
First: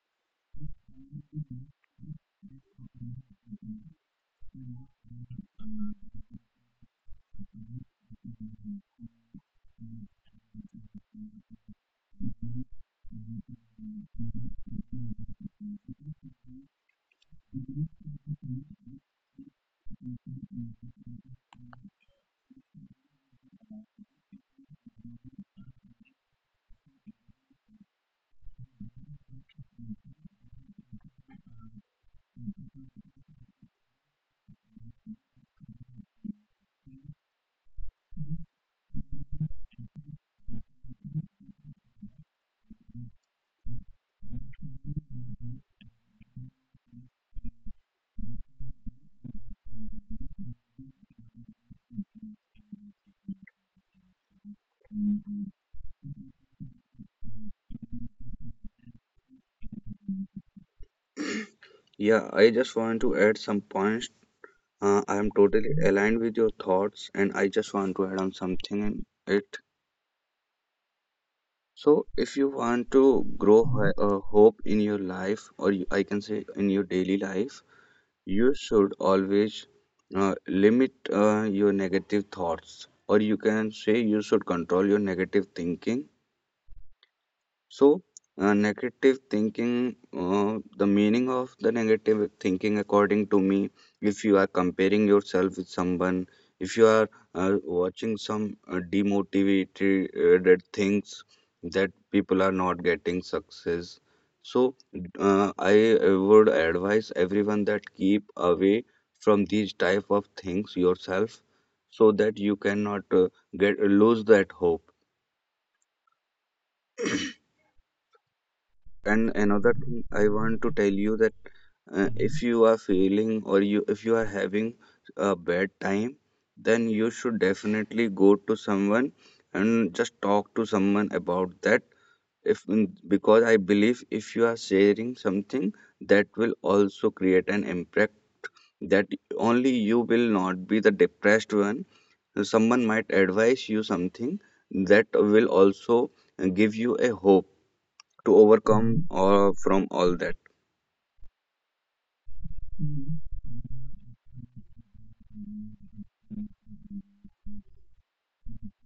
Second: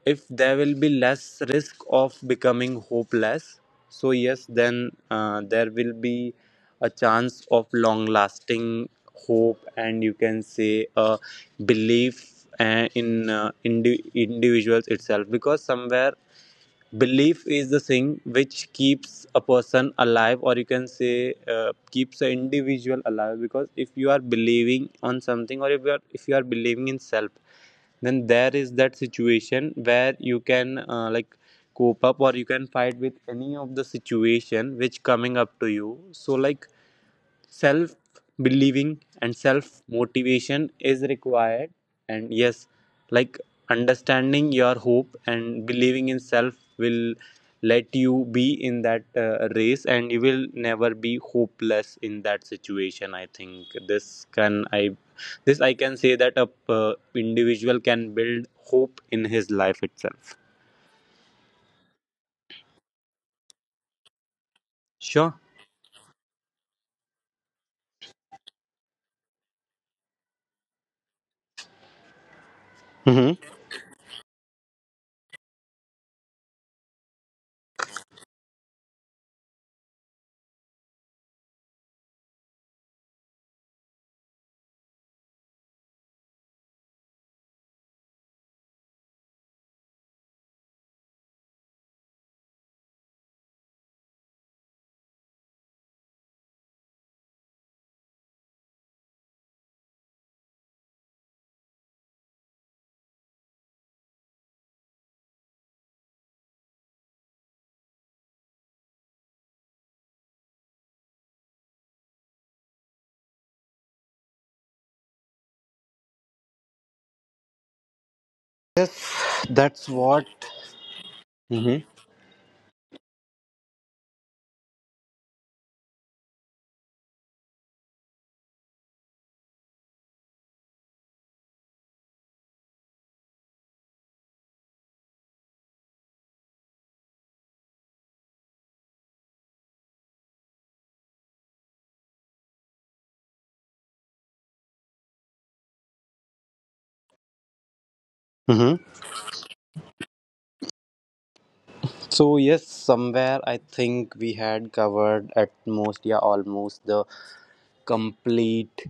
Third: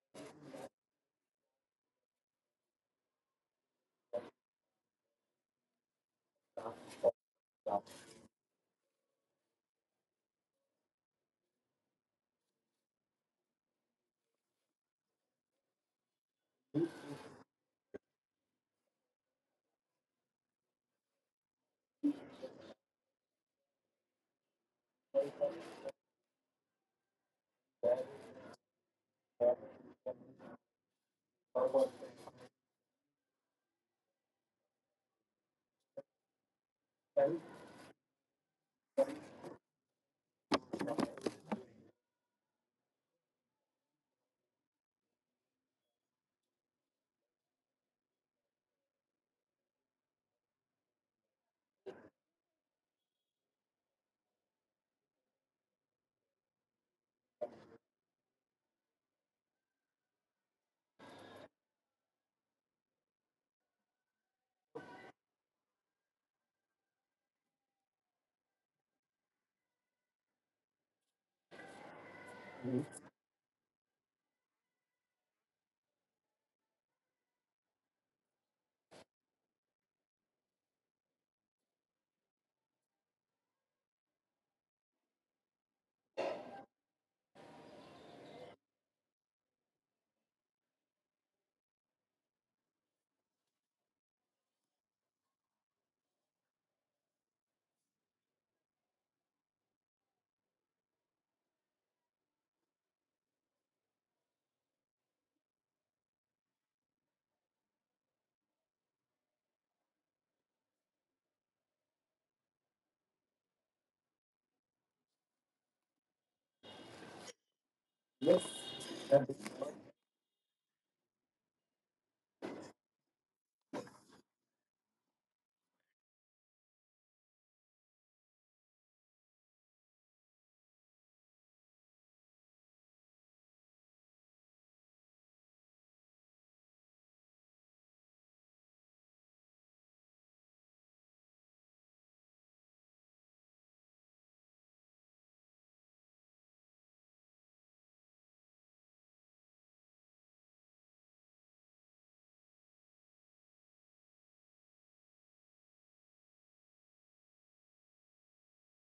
if there will be less risk of becoming hopeless, so yes, then uh, there will be a chance of long lasting hope, and you can say a belief uh, in uh, indi- individuals itself, because somewhere belief is the thing which keeps a person alive, or you can say uh, keeps an individual alive, because if you are believing on something, or if you are, if you are believing in self, then there is that situation where you can uh, like cope up, or you can fight with any of the situation which coming up to you. So like, self believing and self motivation is required. And yes, like, understanding your hope and believing in self will let you be in that uh, race, and you will never be hopeless in that situation, I think. This can i this i can say that a uh, individual can build hope in his life itself.
Yeah, I just want to add some points. Uh, I am
Sure.
totally aligned with your thoughts, and I just want to add on something in it. So, if you want to
Mm-hmm.
grow hi- uh, hope in your life, or you, I can say, in your daily life, you should always uh, limit uh, your negative thoughts, or you can say you should control your negative thinking. So, uh, negative thinking, uh, the meaning of the negative thinking, according to me, if you are comparing yourself with someone, if you are uh, watching some uh, demotivated things that people are not getting success. So, uh, I uh, would advise everyone that keep away from these type of things yourself so that you cannot uh, get lose that hope.
Yes,
And another
that's
thing
what.
I want to tell you that
Mm-hmm.
uh, if you are feeling, or you if you are having a bad time, then you should definitely go to someone and just talk to someone about that. If mm, because I believe if you are sharing something, that will also create an impact that only you will not be the depressed one. Someone might advise you something, that will also give you a hope to overcome or from all that.
So yes, somewhere I think we had covered at most, yeah, almost the complete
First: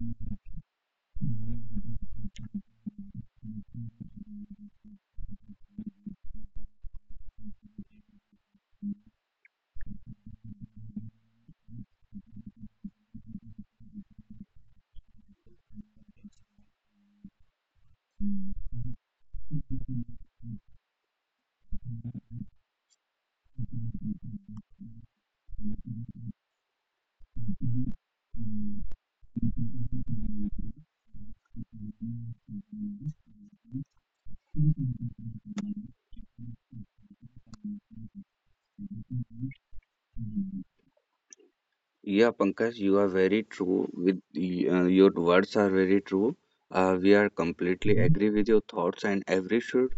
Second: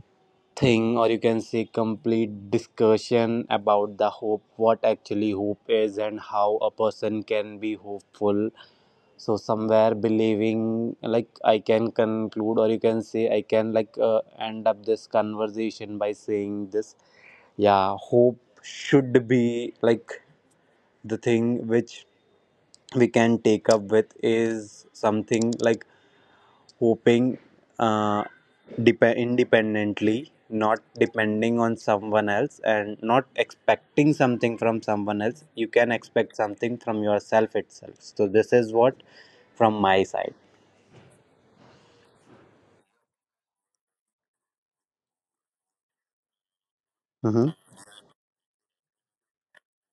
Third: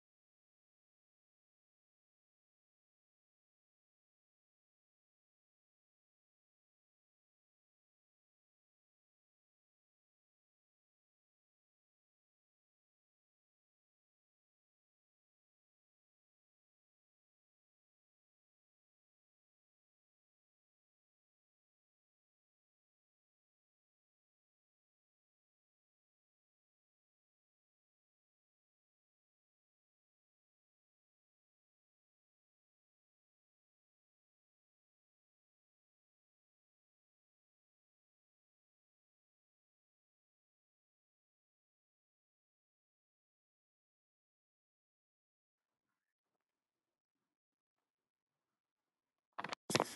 thing, or you can say complete discussion about the hope, what actually hope is, and how a person can be hopeful. So somewhere believing, like, I can conclude, or you can say I can like uh, end up this conversation by saying this. Yeah, hope should be like the thing which we can take up with, is something like hoping uh, dep- independently, not depending on someone else, and not expecting something from someone else. You can expect something from yourself itself. So this is what from my side.
Yeah, Pankaj, you are very true with y- uh, your words are very true. Uh, we are
Hmm.
completely agree with your thoughts, and every should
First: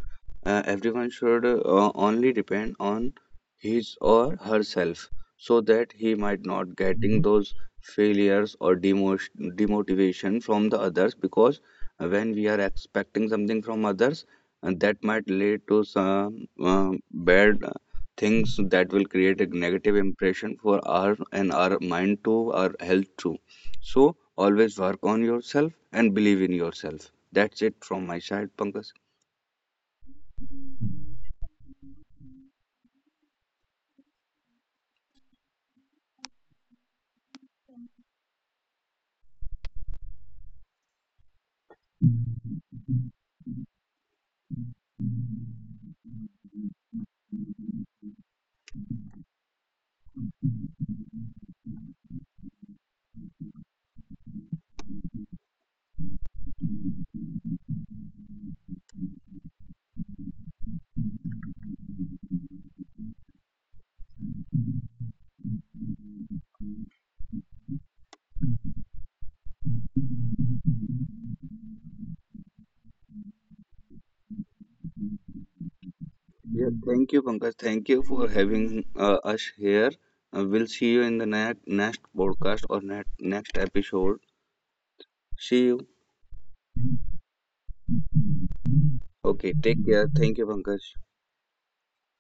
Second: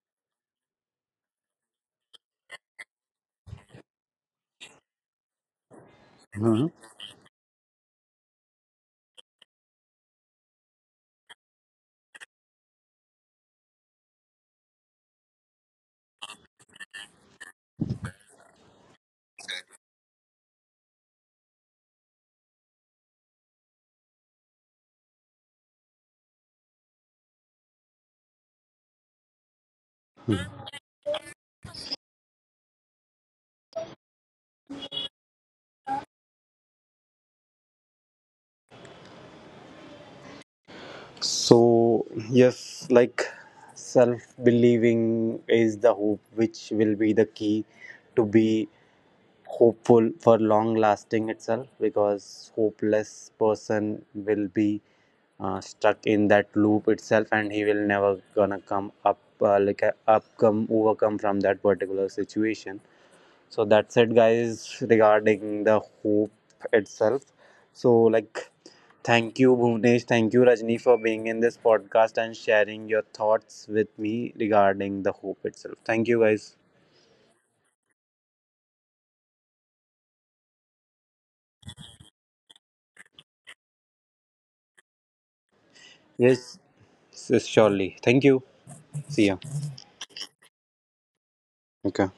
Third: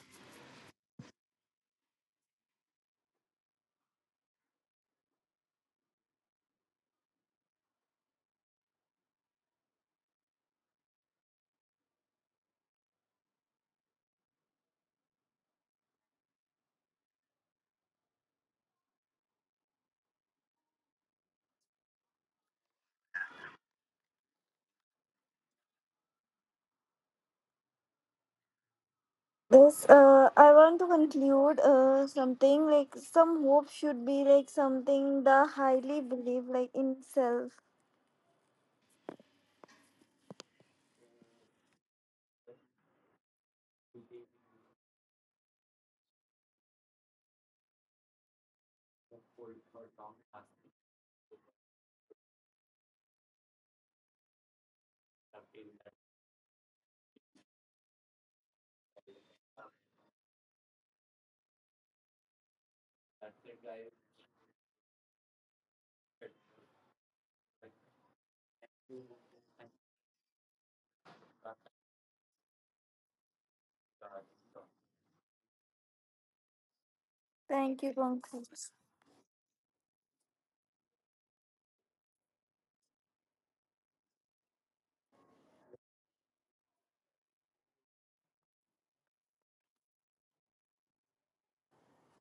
uh, everyone should uh, only depend on his or herself so that he might
Hmm.
not getting those failures or demot demotivation from the others, because when we are expecting something from others, and that might lead to some uh, bad things that will create a negative impression for our and our mind too, our health too. So always work on yourself and believe in yourself. That's it from my side, Pankaj.
This uh, I want to conclude uh, something like some hope should be like something the highly believe like in self.
So yes, like, self believing is the hope which will be the key to be hopeful for long lasting itself, because hopeless person will be uh, stuck in that loop itself, and he will never gonna come up uh, like uh, up come overcome from that particular situation. So that's it guys, regarding the hope itself. So like, thank you Bhuvnesh, thank you Rajni, for being in this podcast and sharing your thoughts with me regarding the hope itself. Thank you guys.
Yeah, thank you, Pankaj.
Thank
Thank
you,
you for
Pankaj.
having uh, us here. Uh, we'll see you in the ne- next podcast or ne- next episode. See you.
Yes, s- surely, thank you. See ya.
Okay, take care. Thank you, Pankaj.
Okay.